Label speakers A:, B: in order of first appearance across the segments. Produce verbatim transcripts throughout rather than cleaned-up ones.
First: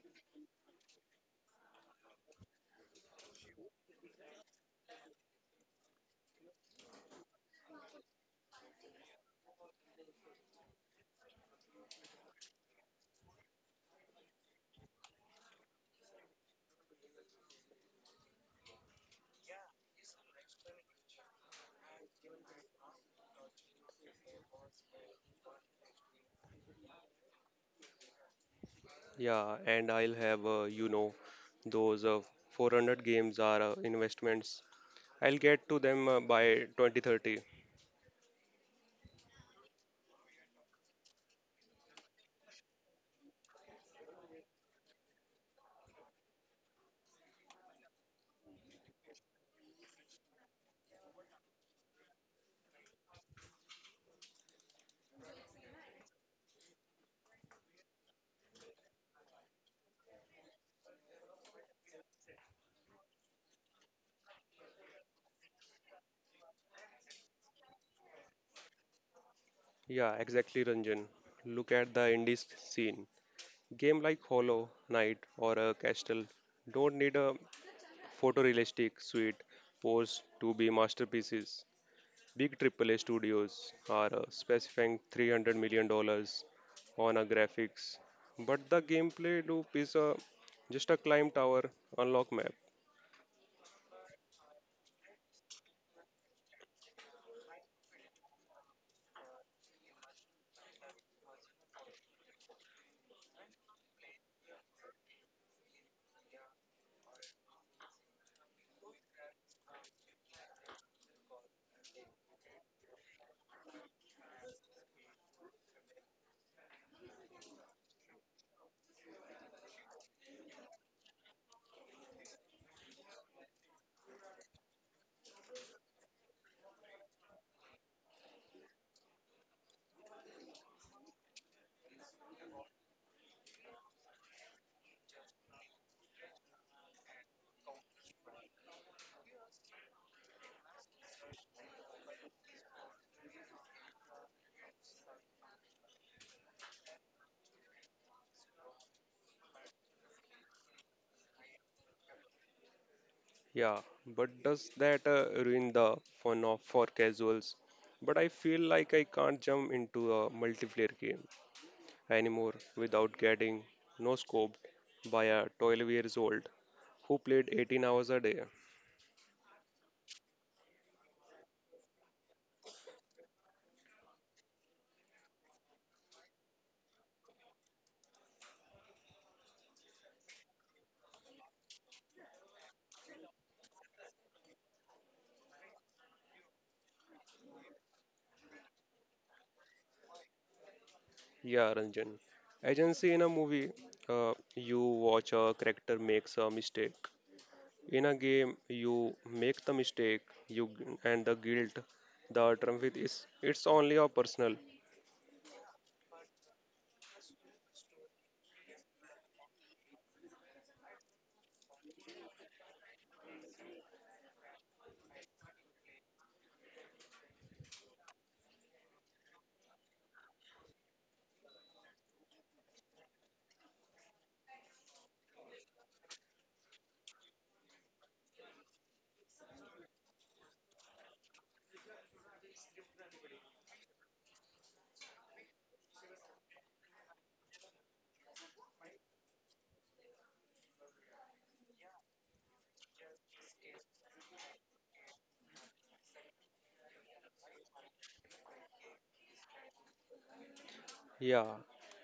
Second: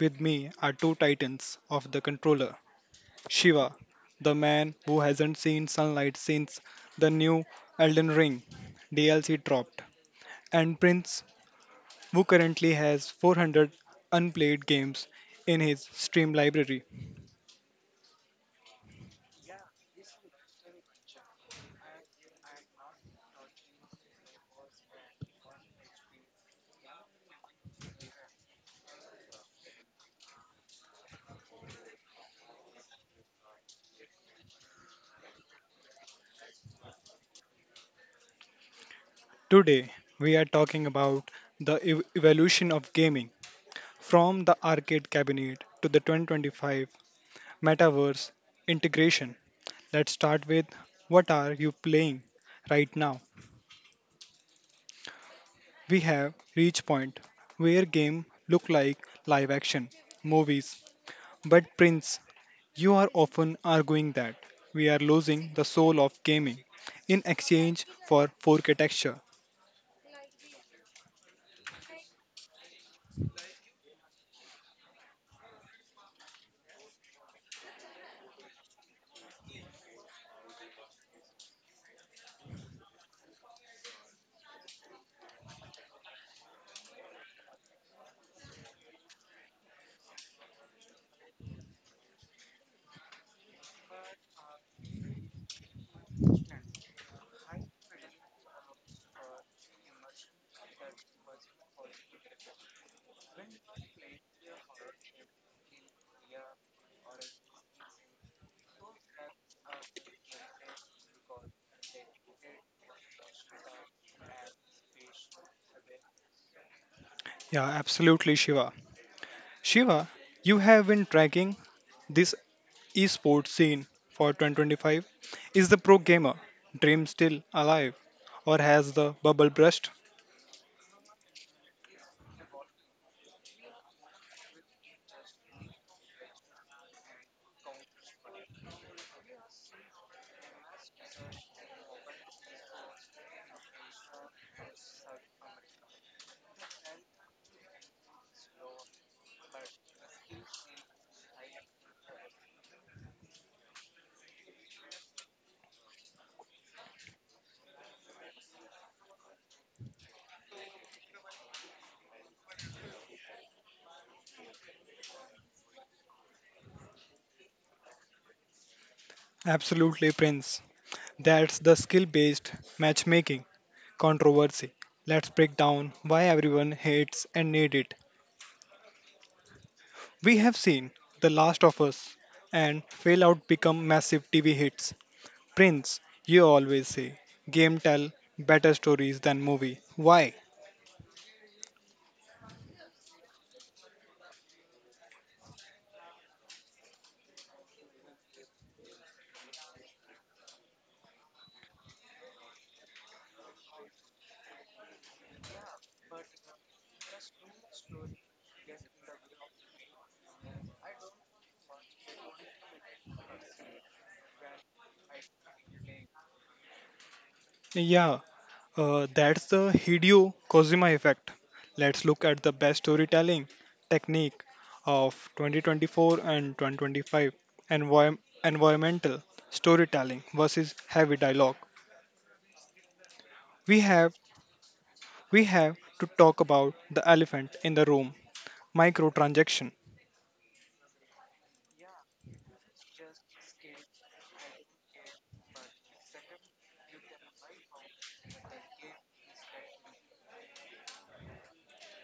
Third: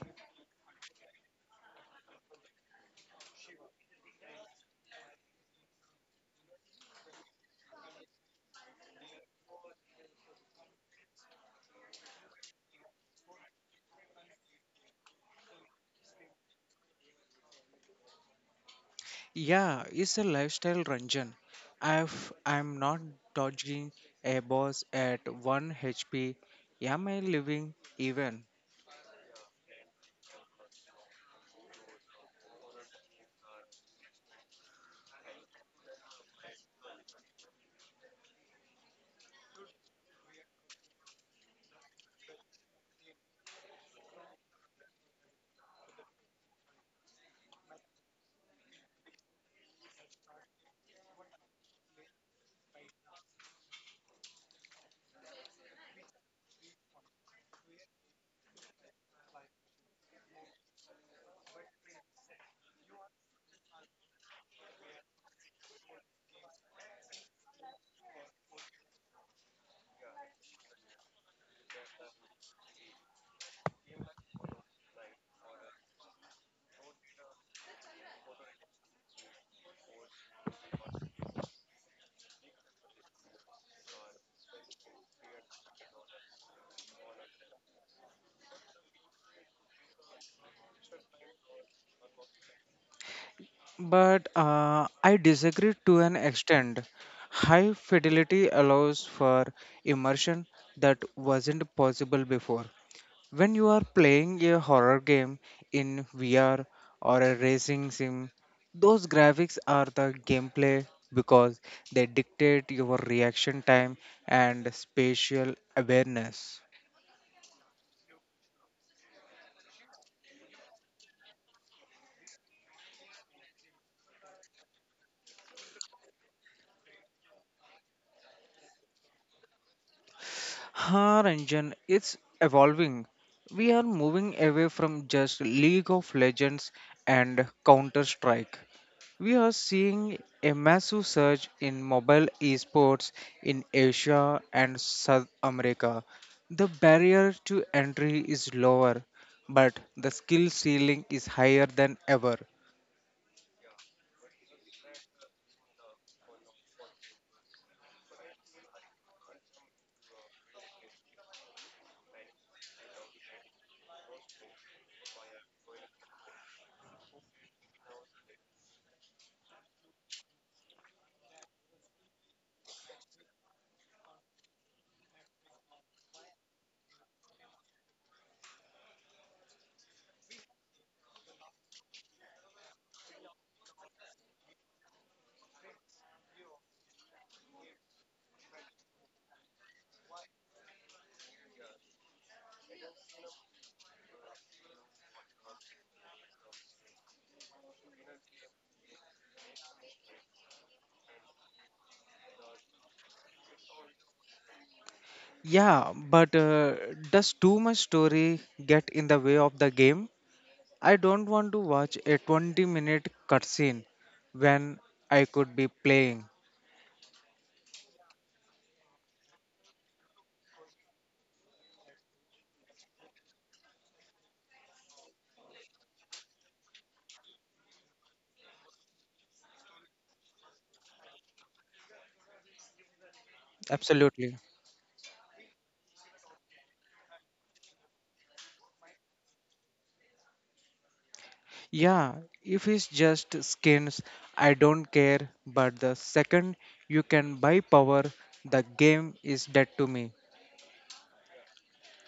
A: With me are two titans of the controller. Shiva, the man who hasn't seen sunlight since the new Elden Ring D L C dropped, and Prince, who currently has four hundred unplayed games in his Steam library.
B: Yeah, it's a lifestyle, Ranjan. If I'm not dodging a boss at one H P, am I living even?
C: Yeah, and I'll have, uh, you know, those uh, four hundred games are uh, investments. I'll get to them uh, by twenty thirty.
A: Today we are talking about the ev- evolution of gaming from the arcade cabinet to the twenty twenty-five metaverse integration. Let's start with what are you playing right now? We have reached point where game look like live action movies. But Prince, you are often arguing that we are losing the soul of gaming in exchange for four K texture.
C: Yeah, exactly, Ranjan. Look at the indie sc- scene. Game like Hollow Knight or uh, Castle don't need a photorealistic suite pose to be masterpieces. Big triple A studios are uh, specifying three hundred million dollars on a graphics, but the gameplay loop is uh, just a climb tower unlock map.
B: But uh, I disagree to an extent. High fidelity allows for immersion that wasn't possible before. When you are playing a horror game in V R or a racing sim, those graphics are the gameplay because they dictate your reaction time and spatial awareness.
A: Yeah, absolutely Shiva. Shiva, you have been tracking this esports scene for twenty twenty-five? Is the pro gamer dream still alive or has the bubble burst?
B: Our engine is evolving. We are moving away from just League of Legends and Counter Strike. We are seeing a massive surge in mobile esports in Asia and South America. The barrier to entry is lower, but the skill ceiling is higher than ever.
C: Yeah, but does that uh, ruin the fun of for casuals? But I feel like I can't jump into a multiplayer game anymore without getting no scoped by a twelve years old who played eighteen hours a day.
A: Absolutely, Prince. That's the skill based matchmaking controversy. Let's break down why everyone hates and needs it. We have seen The Last of Us and Fallout become massive T V hits. Prince, you always say game tell better stories than movie. Why?
C: Yeah, Ranjan. I can see in a movie, uh, you watch a character makes a mistake. In a game, you make the mistake, you and the guilt. The truth is, it's only a personal.
B: Yeah, but uh, does too much story get in the way of the game? I don't want to watch a twenty minute cutscene when I could be playing.
A: Yeah, Uh, that's the Hideo Kojima effect. Let's look at the best storytelling technique of twenty twenty-four and twenty twenty-five. Envi- environmental storytelling versus heavy dialogue. We have
B: Absolutely.
A: we have to talk about the elephant in the room. Microtransaction,
B: Yeah, if it's just skins, I don't care, but the second you can buy power, the game is dead to me.
C: Yeah,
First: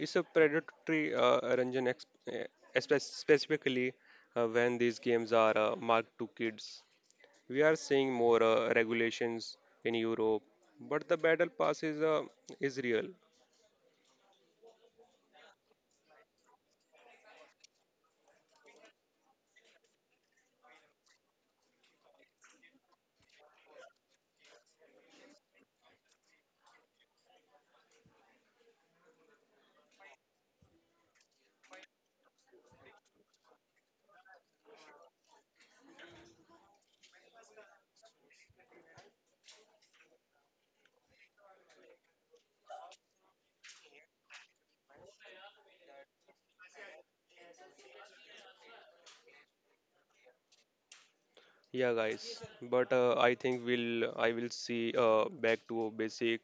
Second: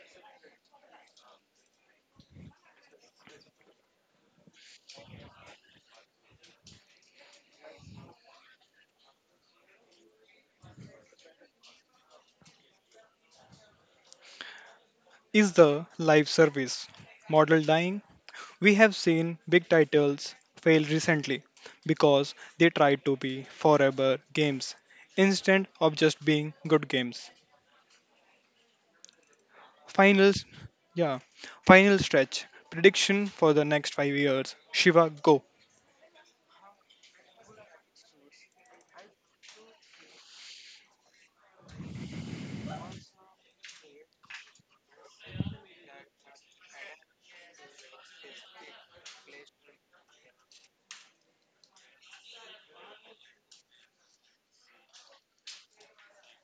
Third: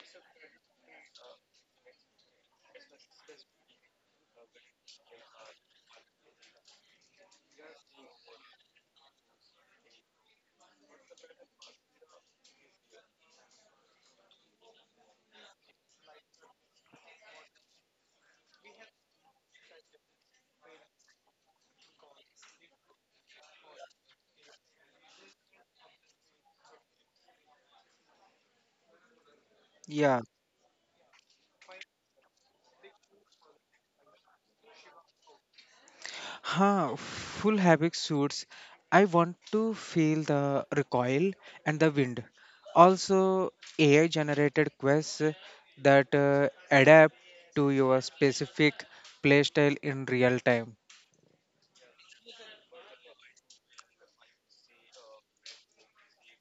C: it's a predatory uh, Ranjan, ex- eh, espe- specifically uh, when these games are uh, marked to kids. We are seeing more uh, regulations in Europe, but the battle pass is uh, is real.
A: is the live service model dying? We have seen big titles fail recently because they tried to be forever games instead of just being good games.
B: Yeah.
A: Finals, yeah, final stretch. Prediction for the next five years. Shiva, go.
B: Huh, full havoc suits. I want to feel the recoil and the wind. Also, A I generated quests that uh, adapt to your specific playstyle in real time.
C: Yeah, guys, but uh, I think we'll I will see uh, back to a basic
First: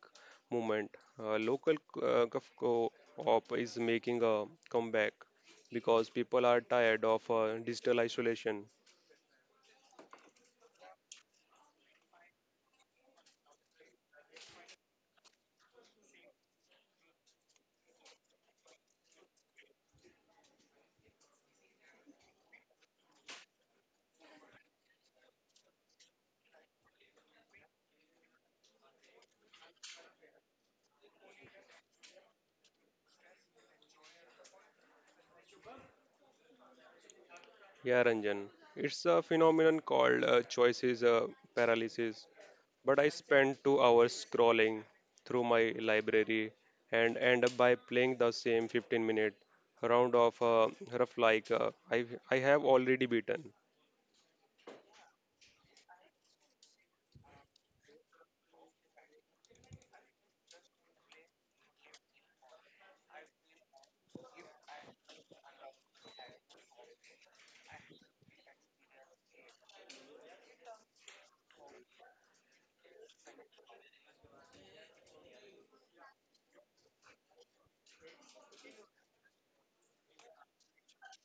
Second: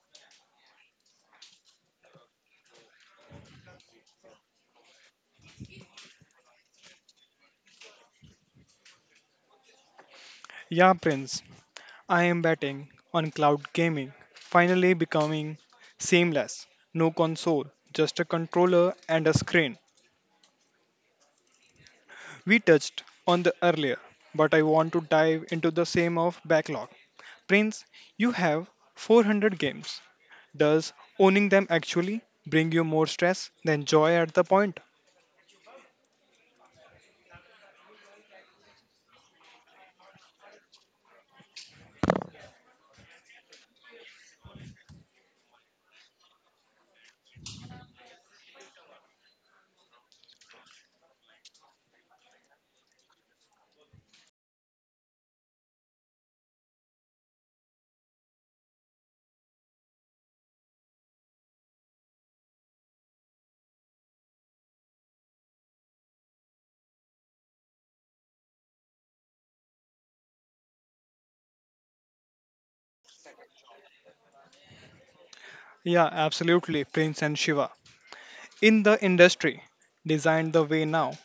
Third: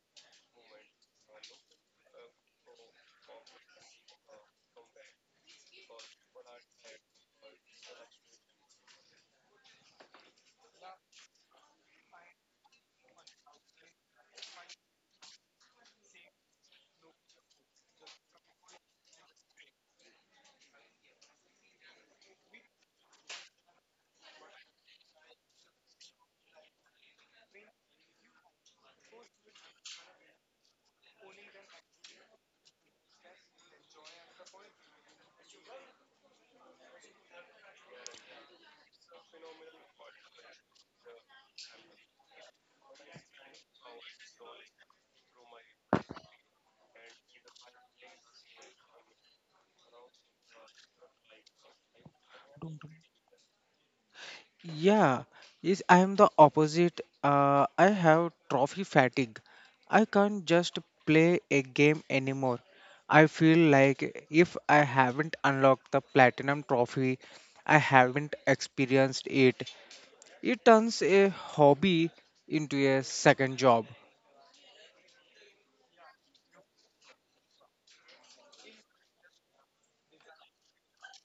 C: movement. Uh, local uh, co-op is making a comeback because people are tired of uh, digital isolation.
A: Yeah, Prince. I am betting on cloud gaming finally becoming seamless. No console, just a controller and a screen. We touched on the earlier, but I want to dive into the same of backlog. Prince, you have four hundred games. Does owning them actually bring you more stress than joy at the point?
C: Yeah, Ranjan. It's a phenomenon called uh, choices uh, paralysis. But I spend two hours scrolling through my library and end up by playing the same fifteen minute round of uh, rough like uh, I, I have already beaten.
B: Yeah, yes, I am the opposite. Uh, I have trophy fatigue. I can't just play a game anymore. I feel like if I haven't unlocked the platinum trophy, I haven't experienced it. It turns a hobby into a second job.
A: Yeah, absolutely, Prince and Shiva. In the industry designed the way now.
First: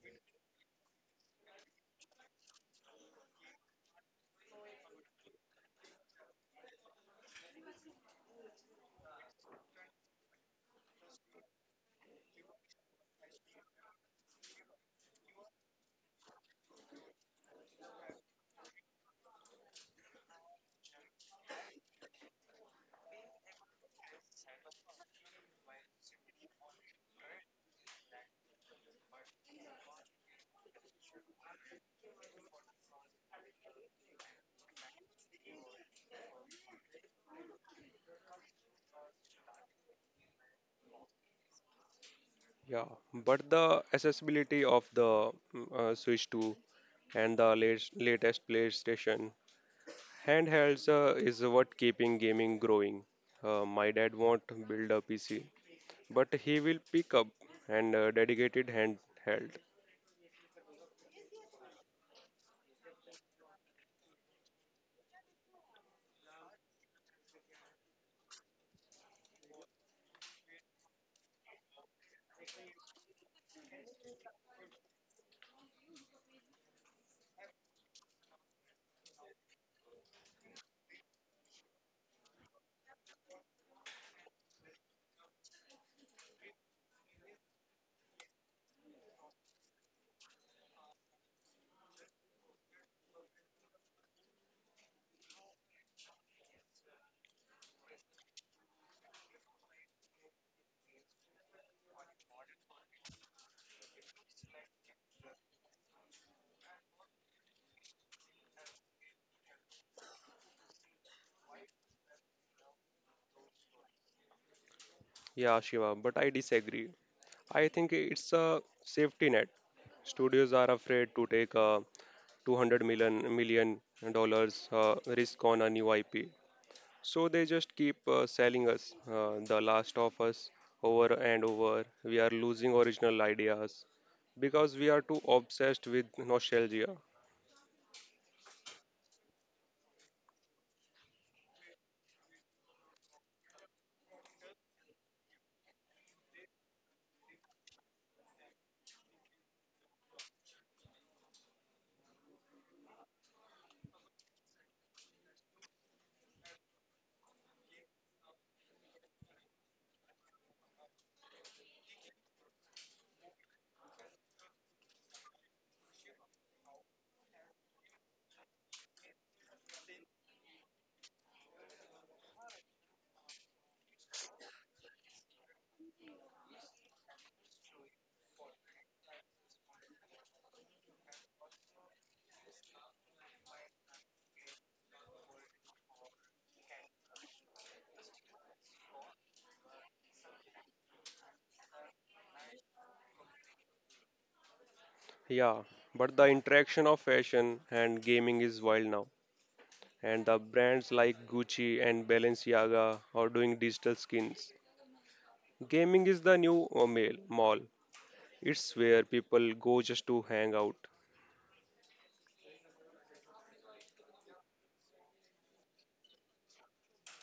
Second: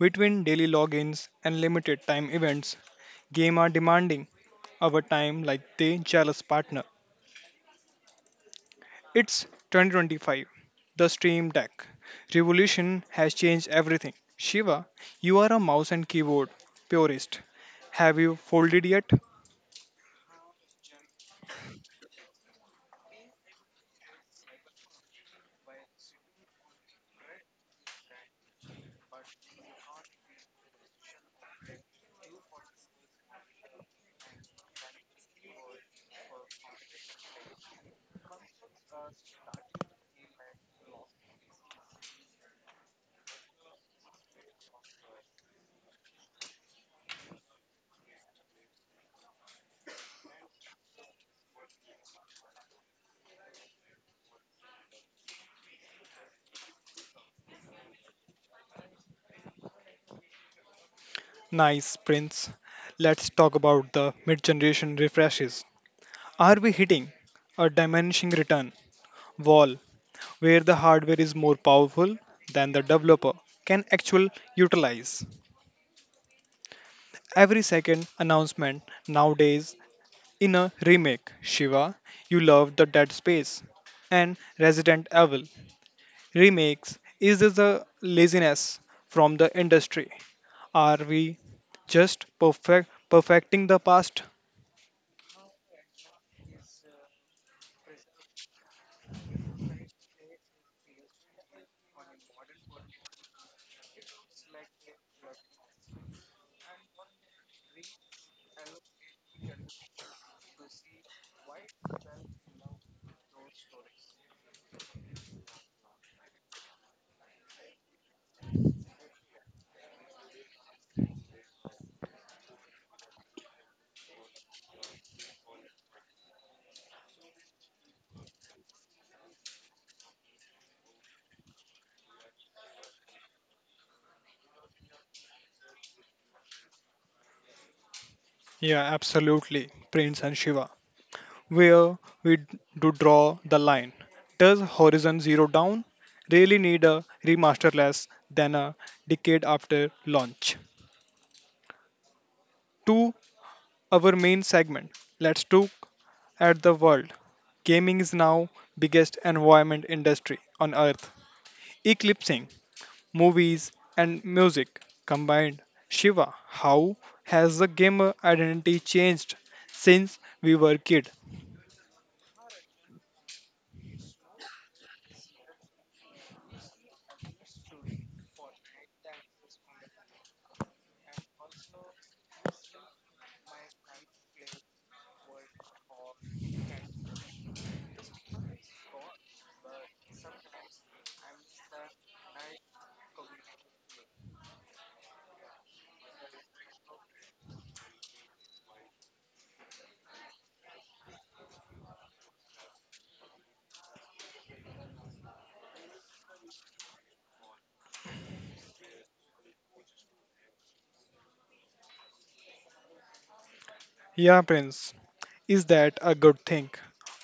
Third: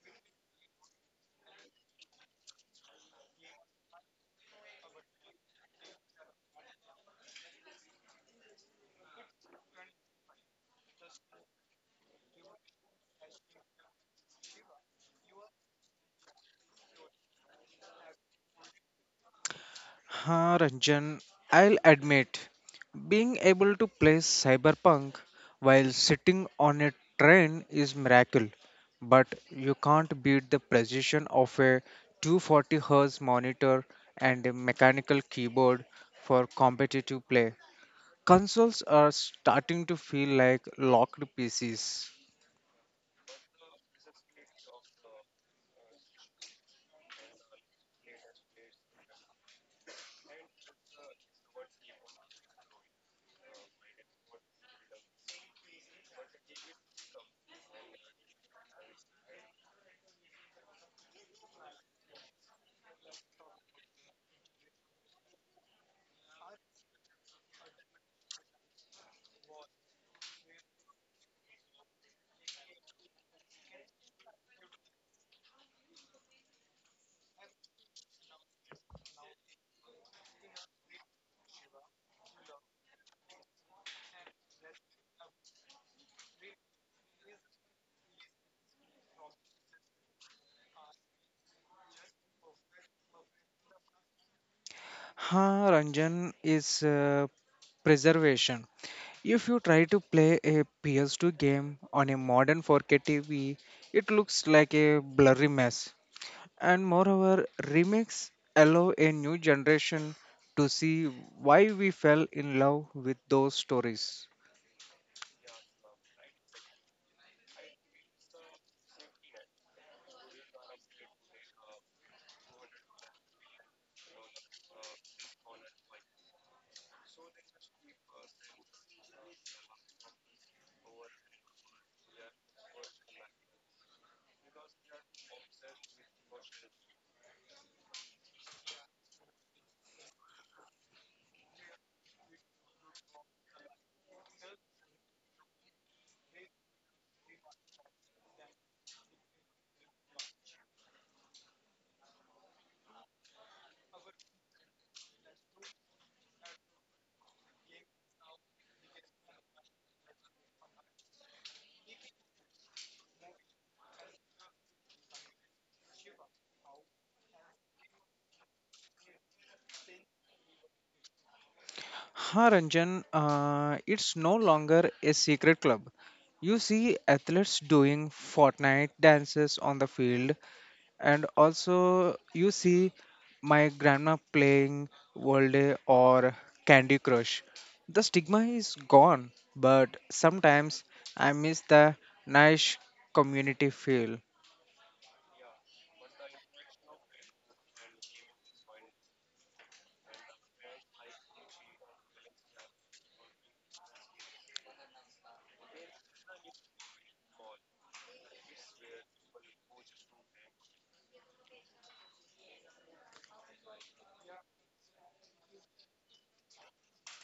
A: Between daily logins and limited time events, game are demanding our time like they jealous partner. It's twenty twenty-five. The Stream Deck revolution has changed everything. Shiva, you are a mouse and keyboard purist. Have you folded yet?
B: Huh, Ranjan, I'll admit, being able to play cyberpunk while sitting on a train is miracle, but you can't beat the precision of a two forty Hz monitor and a mechanical keyboard for competitive play. Consoles are starting to feel like locked P Cs.
C: Yeah, but the accessibility of the mm, uh, Switch two and the latest, latest PlayStation handhelds uh, is what keeping gaming growing. Uh, my dad won't build a P C but he will pick up and uh, dedicated hand held.
A: Nice, Prince. Let's talk about the mid generation refreshes. Are we hitting a diminishing return wall where the hardware is more powerful than the developer can actually utilize? Every second announcement nowadays in a remake. Shiva, you love the Dead Space and Resident Evil. Remakes, is this the laziness from the industry? Are we just perfect perfecting the past?
B: Ha, Ranjan is uh, preservation. If you try to play a P S two game on a modern four K T V, it looks like a blurry mess. And moreover, remakes allow a new generation to see why we fell in love with those stories.
C: Yeah, Shiva, but I disagree. I think it's a safety net. Studios are afraid to take a two hundred million million dollars uh, risk on a new I P, so they just keep uh, selling us uh, The Last of Us over and over. We are losing original ideas because we are too obsessed with nostalgia.
A: Yeah, absolutely, Prince and Shiva. Where we d- do draw the line. Does Horizon Zero Dawn really need a remaster less than a decade after launch? To our main segment, let's look at the world. Gaming is now biggest environment industry on earth, eclipsing movies and music combined. Shiva, how has the gamer identity changed since we were kid?
B: Ha, Ranjan, uh, it's no longer a secret club. You see athletes doing Fortnite dances on the field, and also you see my grandma playing world day or candy crush. The stigma is gone, but sometimes I miss the nice community feel.
C: Yeah, but the interaction of fashion and gaming is wild now, and the brands like Gucci and Balenciaga are doing digital skins. Gaming is the new uh, mail mall. It's where people go just to hang out.
A: Yeah, Prince. Is that a good thing?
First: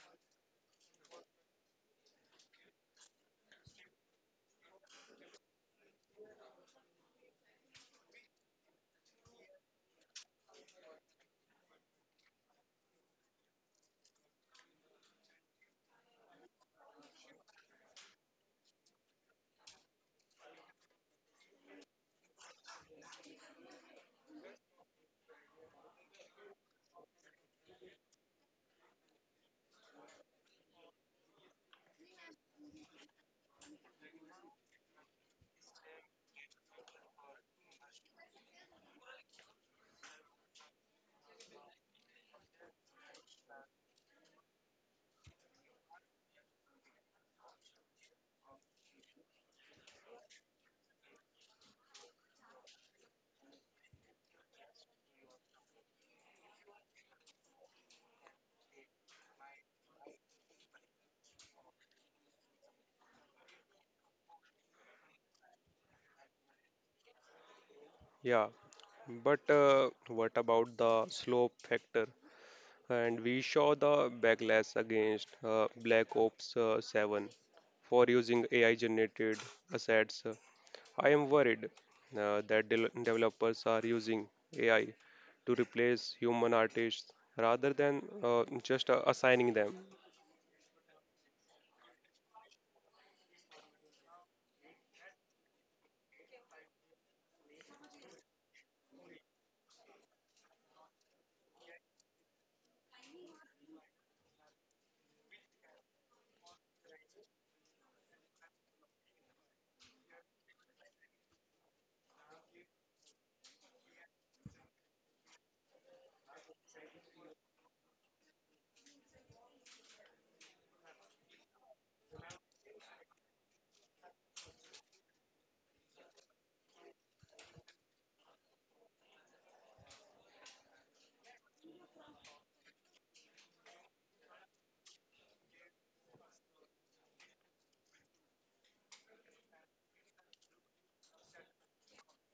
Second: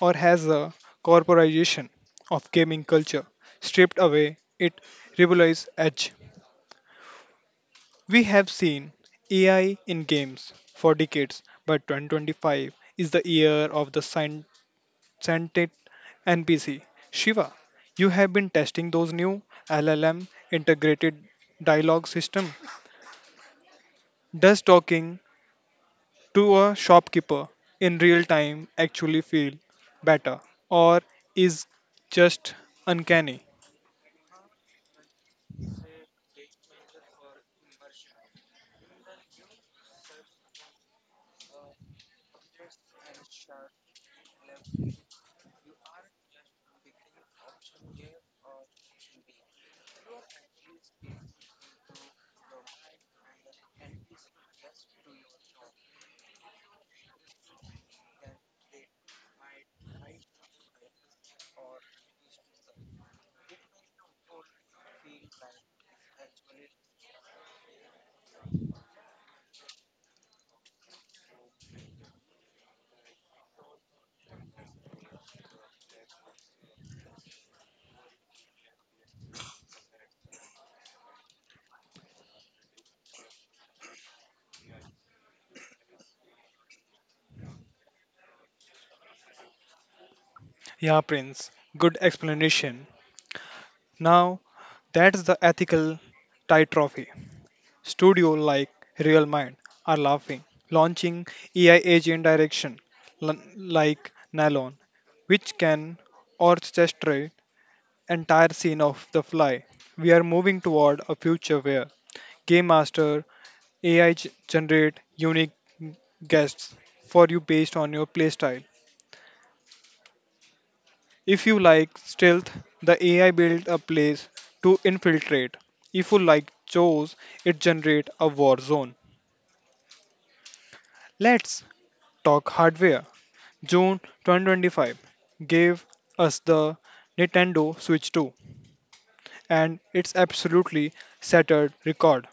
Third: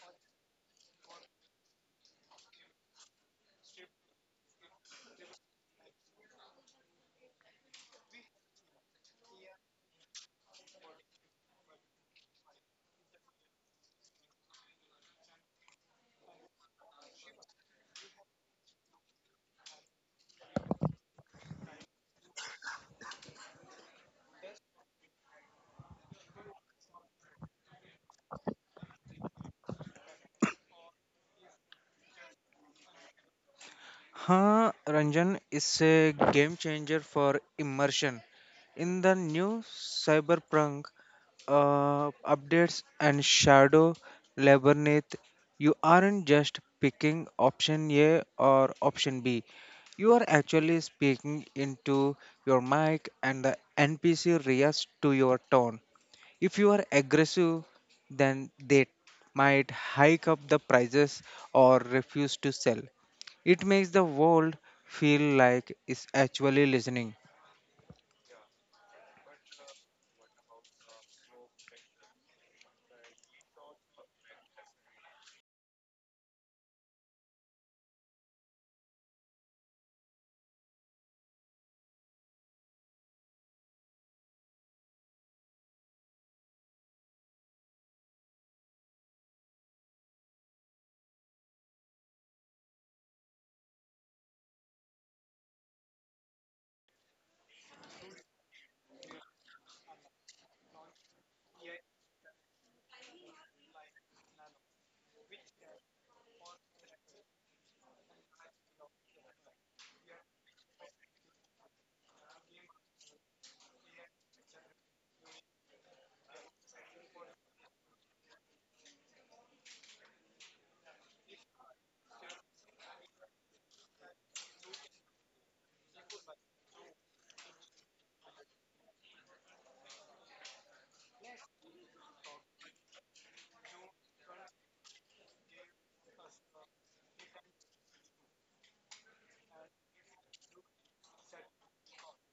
A: Or has the corporatization of gaming culture stripped away its rebellious edge? We have seen A I in games for decades, but twenty twenty-five is the year of the scien- scented N P C. Shiva, you have been testing those new L L M integrated dialogue system. Does talking to a shopkeeper in real time actually feel better or is just uncanny?
B: Huh, Ranjan is a game changer for immersion in the new cyberpunk uh, updates and shadow labyrinth. You aren't just picking option A or option B. You are actually speaking into your mic and the N P C reacts to your tone. If you are aggressive, then they might hike up the prices or refuse to sell. It makes the world feel like it's actually listening.
C: Yeah, but uh, what about the slope factor? And we saw the backlash against uh, Black Ops uh, seven for using A I generated assets. I am worried uh, that del- developers are using A I to replace human artists rather than uh, just uh, assigning them.
A: Yeah, Prince, good explanation. Now that's the ethical trophy. Studio like Real Mind are laughing, launching A I agent direction l- like Nylon, which can orchestrate entire scene of the fly. We are moving toward a future where game master A I generate unique guests for you based on your playstyle. If you like stealth, the A I build a place to infiltrate. If you like chores, it generate a war zone. Let's talk hardware. June twenty twenty-five gave us the Nintendo Switch two and it's absolutely shattered record.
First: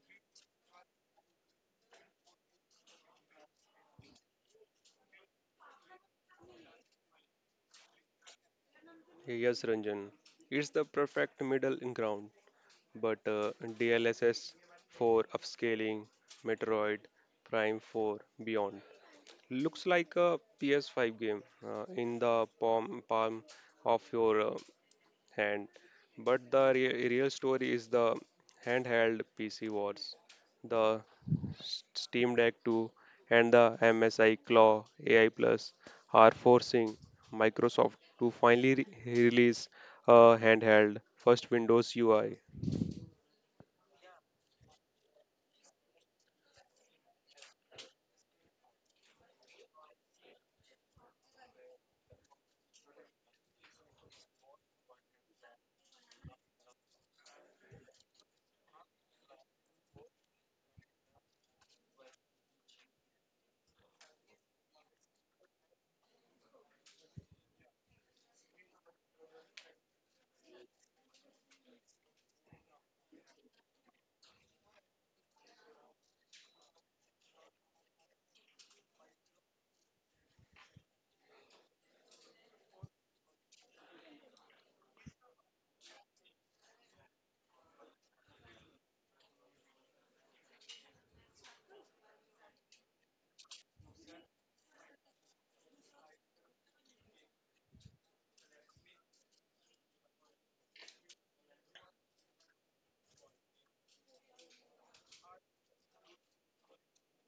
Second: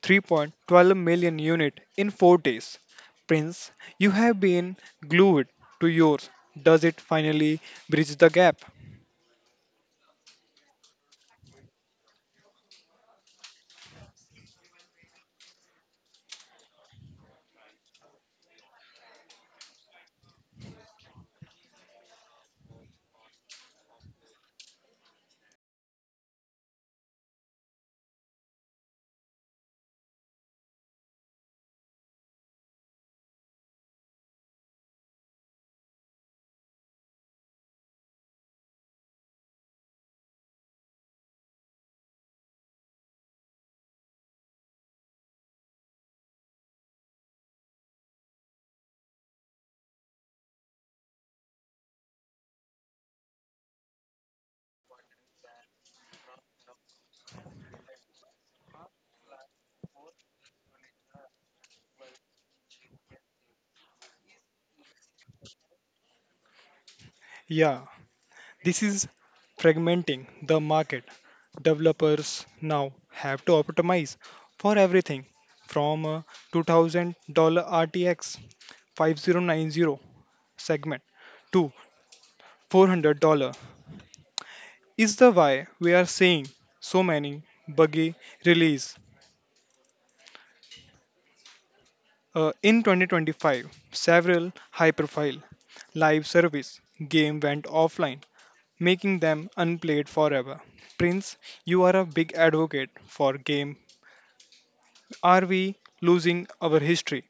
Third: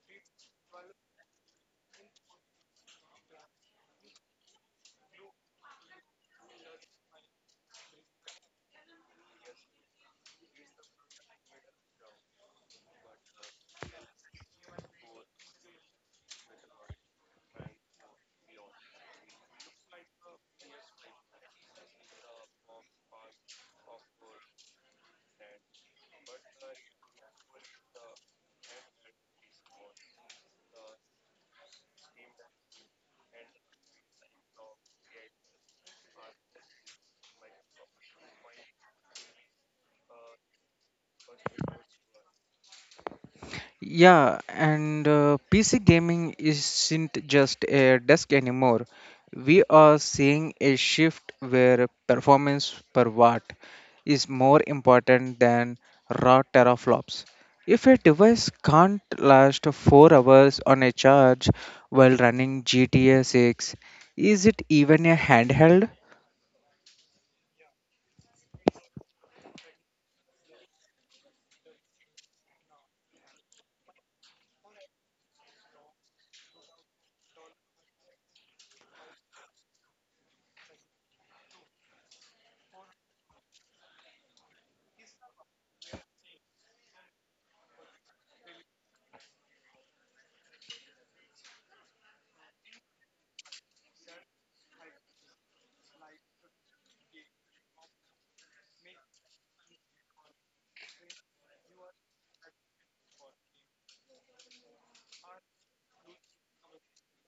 A: three point one two million unit in four days. Prince, you have been glued to yours. Does it finally bridge the gap?
C: Yes, Ranjan, it's the perfect middle ground, but uh, D L S S for upscaling, Metroid Prime four Beyond looks like a P S five game uh, in the palm, palm of your uh, hand. But the re- real story is the handheld P C wars, the S- Steam Deck two and the M S I Claw A I Plus are forcing Microsoft to finally re- release a handheld first Windows U I.
B: Yeah, and uh, P C gaming isn't just a desk anymore. We are seeing a shift where performance per watt is more important than raw teraflops. If a device can't last four hours on a charge while running G T A six, is it even a handheld?
A: Yeah, this is fragmenting the market. Developers now have to optimize for everything from a two thousand dollars R T X five oh nine oh segment to four hundred dollars. Is the why we are seeing so many buggy release. Uh, in twenty twenty-five, several high profile live service games went offline, making them unplayed forever. Prince, you are a big advocate for game. Are we losing our history?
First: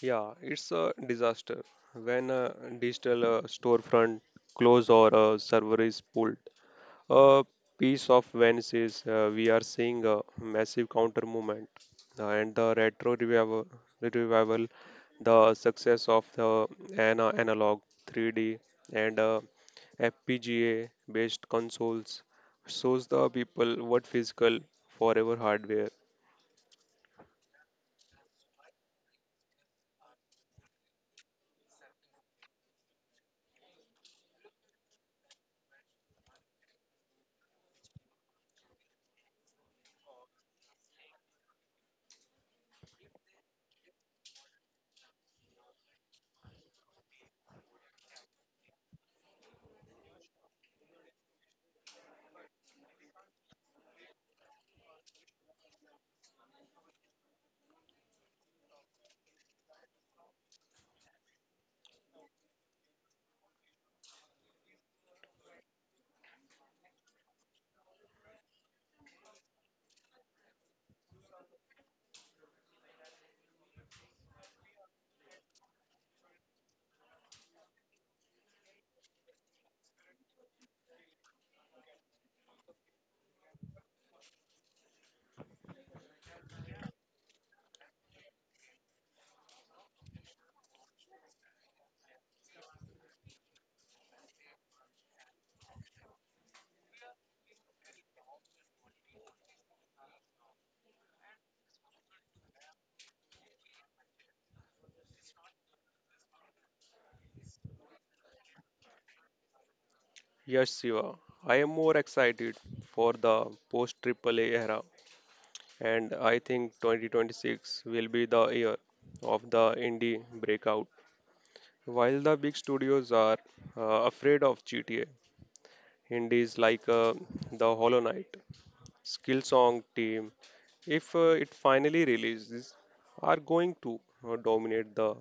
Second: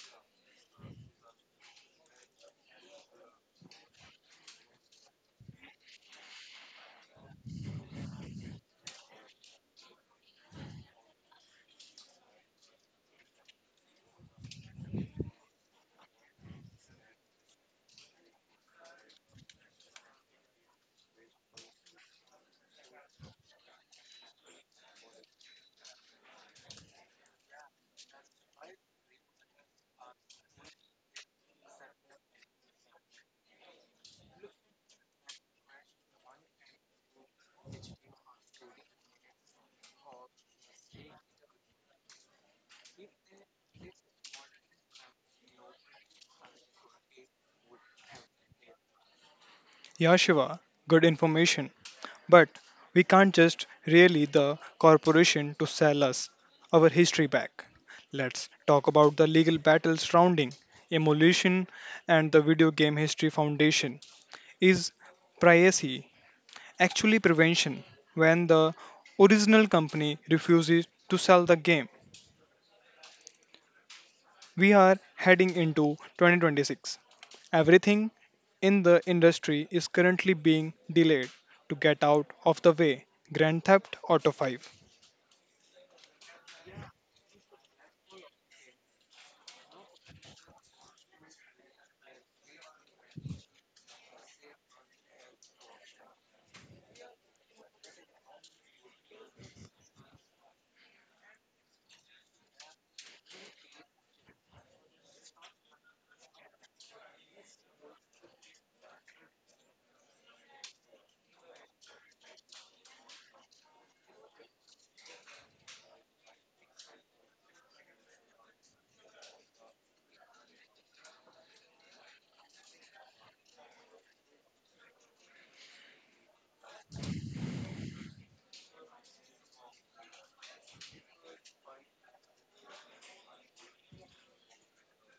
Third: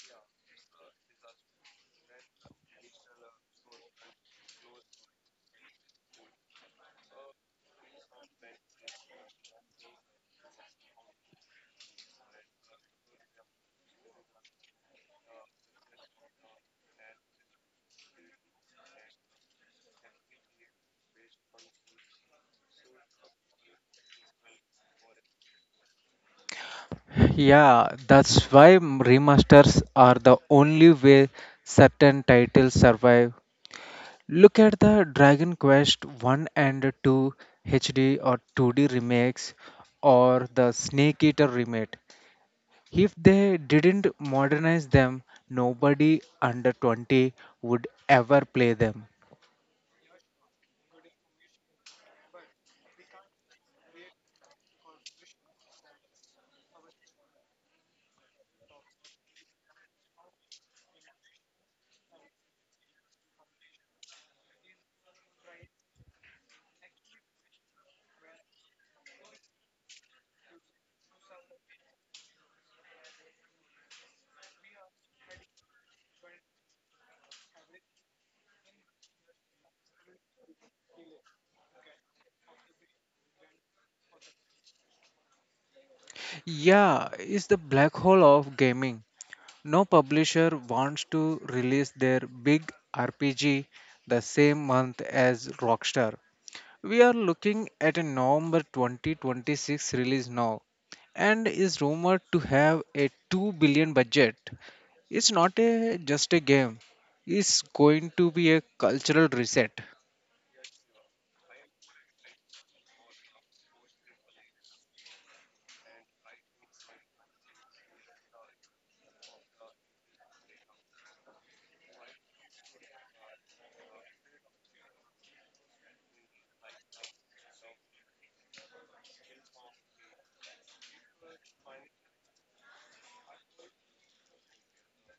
C: Yeah, it's a disaster when a digital uh, storefront close or a server is pulled. A piece of Venice is uh, we are seeing a massive counter movement uh, and the retro revival, revival, the success of the ana- analog three D and uh, F P G A based consoles shows the people what physical forever hardware.
B: Yeah, that's why m- remasters are the only way certain titles survive. Look at the Dragon Quest one and two H D or two D remakes or the Snake Eater remake. If they didn't modernize them, nobody under twenty would ever play them.
A: Yashiva, good information. But we can't just really the corporation to sell us our history back. Let's talk about the legal battle surrounding emulation and the Video Game History Foundation. Is privacy actually prevention when the original company refuses to sell the game? We are heading into twenty twenty-six. Everything in the industry is currently being delayed to get out of the way. Grand Theft Auto five.
B: Yeah, it's the black hole of gaming. No publisher wants to release their big R P G the same month as Rockstar. We are looking at a November twenty twenty-six release now and is rumored to have a two billion budget. It's not a, just a game. It's going to be a cultural reset.
C: Yes, Siva, I am more excited for the post triple A era, and I think twenty twenty-six will be the year of the indie breakout. While the big studios are uh, afraid of G T A, indies like uh, the Hollow Knight, Skillsong team, if uh, it finally releases, are going to uh, dominate the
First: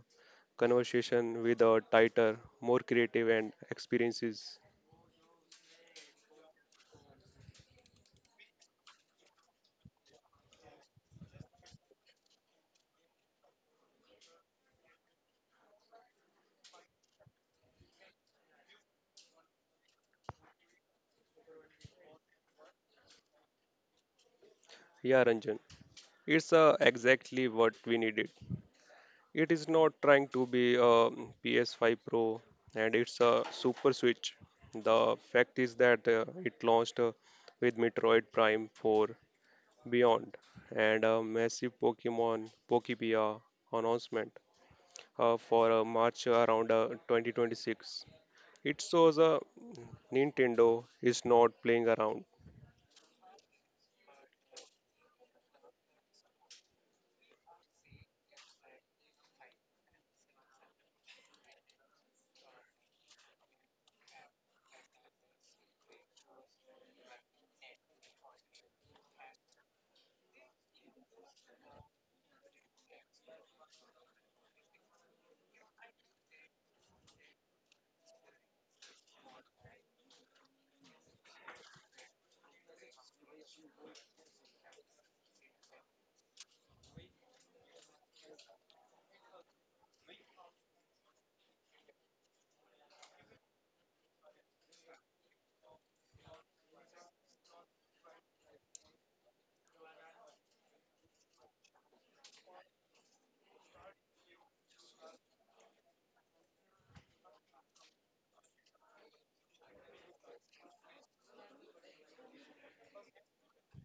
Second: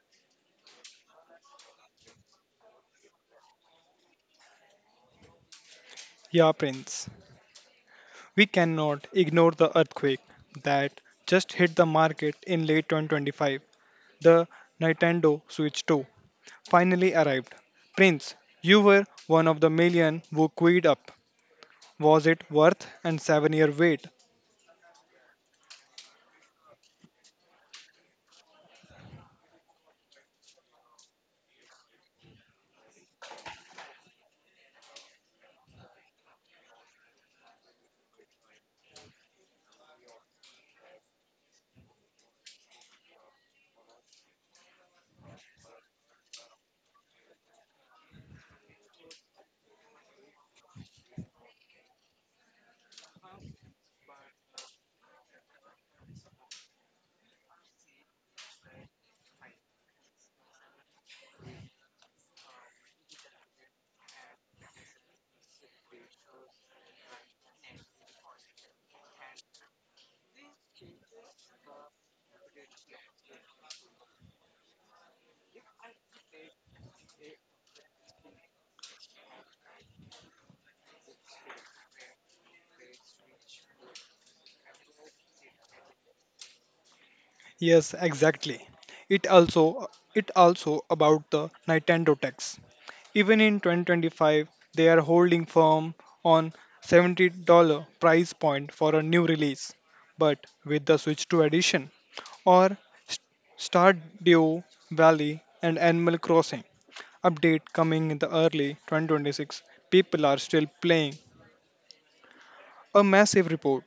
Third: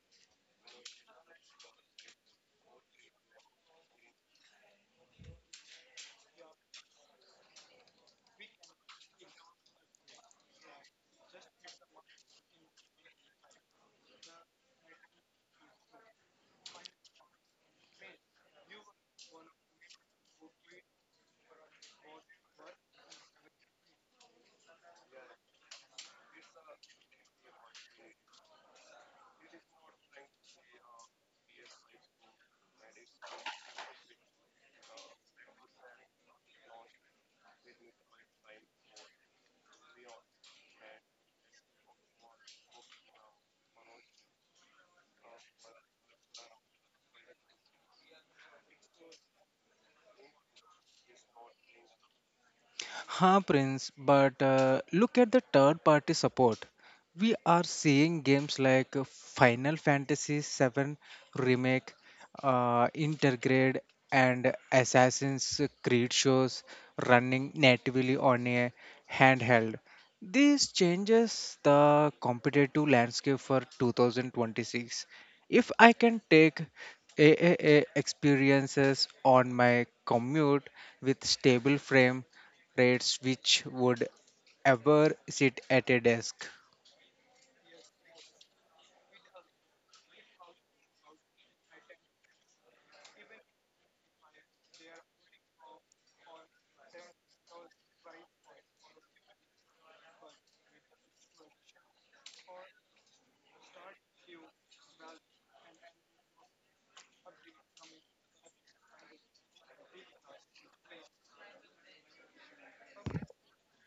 C: conversation with a tighter, more creative and experiences.
A: Yeah, Prince. We cannot ignore the earthquake that just hit the market in late twenty twenty-five. The Nintendo Switch two finally arrived. Prince, you were one of the million who queued up. Was it worth and seven year wait?
C: Yeah, Ranjan, it's uh, exactly what we needed. It is not trying to be a P S five Pro and it's a Super Switch. The fact is that uh, it launched uh, with Metroid Prime four Beyond and a massive Pokemon Pokebia announcement uh, for uh, March around uh, twenty twenty-six. It shows uh, Nintendo is not playing around.
B: Ha, Prince, but uh, look at the third party support. We are seeing games like uh, Final Fantasy seven Remake, uh, Intergrade, and Assassin's Creed shows running natively on a handheld. This changes the competitive landscape for two thousand twenty-six. If I can take triple A experiences on my commute with stable frame rates which would ever sit at a desk.
A: Yes, exactly. It also it also about the Nintendo tax. Even in twenty twenty-five, they are holding firm on seventy dollars price point for a new release. But with the Switch two edition or S- Stardew Valley and Animal Crossing update coming in the early two thousand twenty-six, people are still playing. A massive report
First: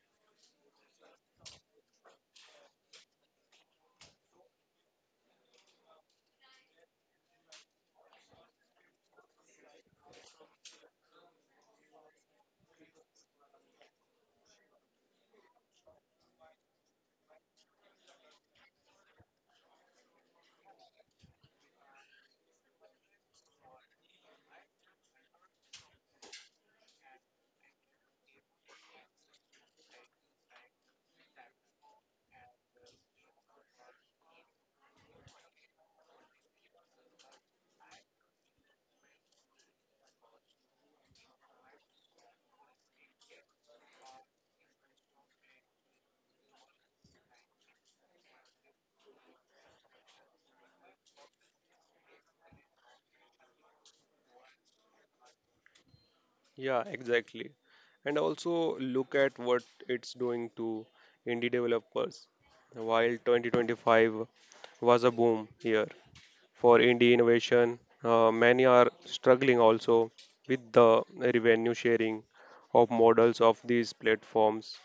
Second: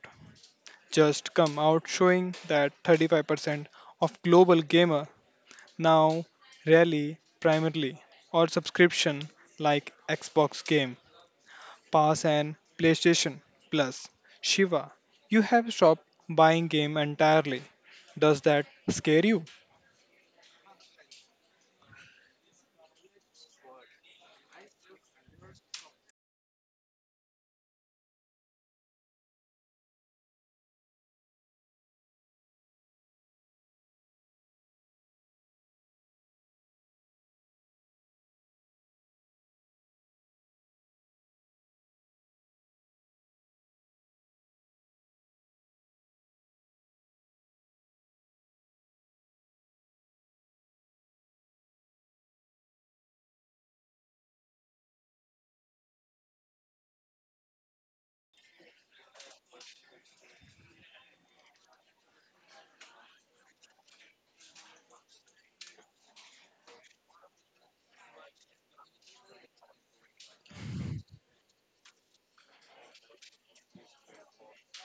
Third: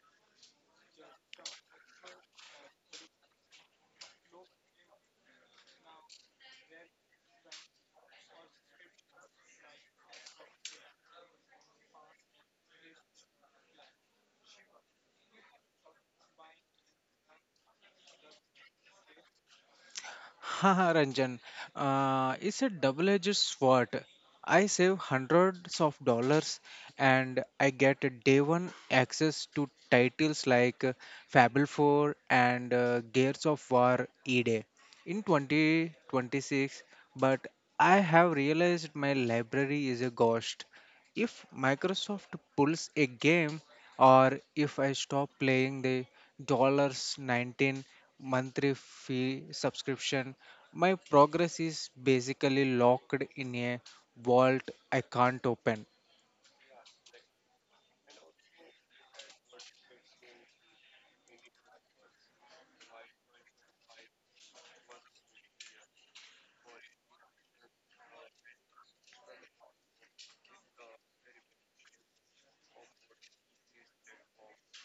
A: just come out showing that thirty-five percent of global gamer now rely primarily or subscription like Xbox Game Pass and PlayStation Plus. Shiva, you have stopped buying game entirely. Does that scare you?
B: Haha, Ranjan, uh, it's a double-edged sword. I save hundreds of dollars and I get a day one access to titles like uh, Fable four and uh, Gears of War E-Day. In twenty twenty-six, but I have realized my library is a ghost. If Microsoft pulls a game, or if I stop playing the dollars nineteen monthly fee subscription, my progress is basically locked in a vault I can't open.
C: Yeah, exactly. And also look at what it's doing to indie developers. While twenty twenty-five was a boom year for indie innovation, uh, many are struggling also with the revenue sharing of models of these platforms.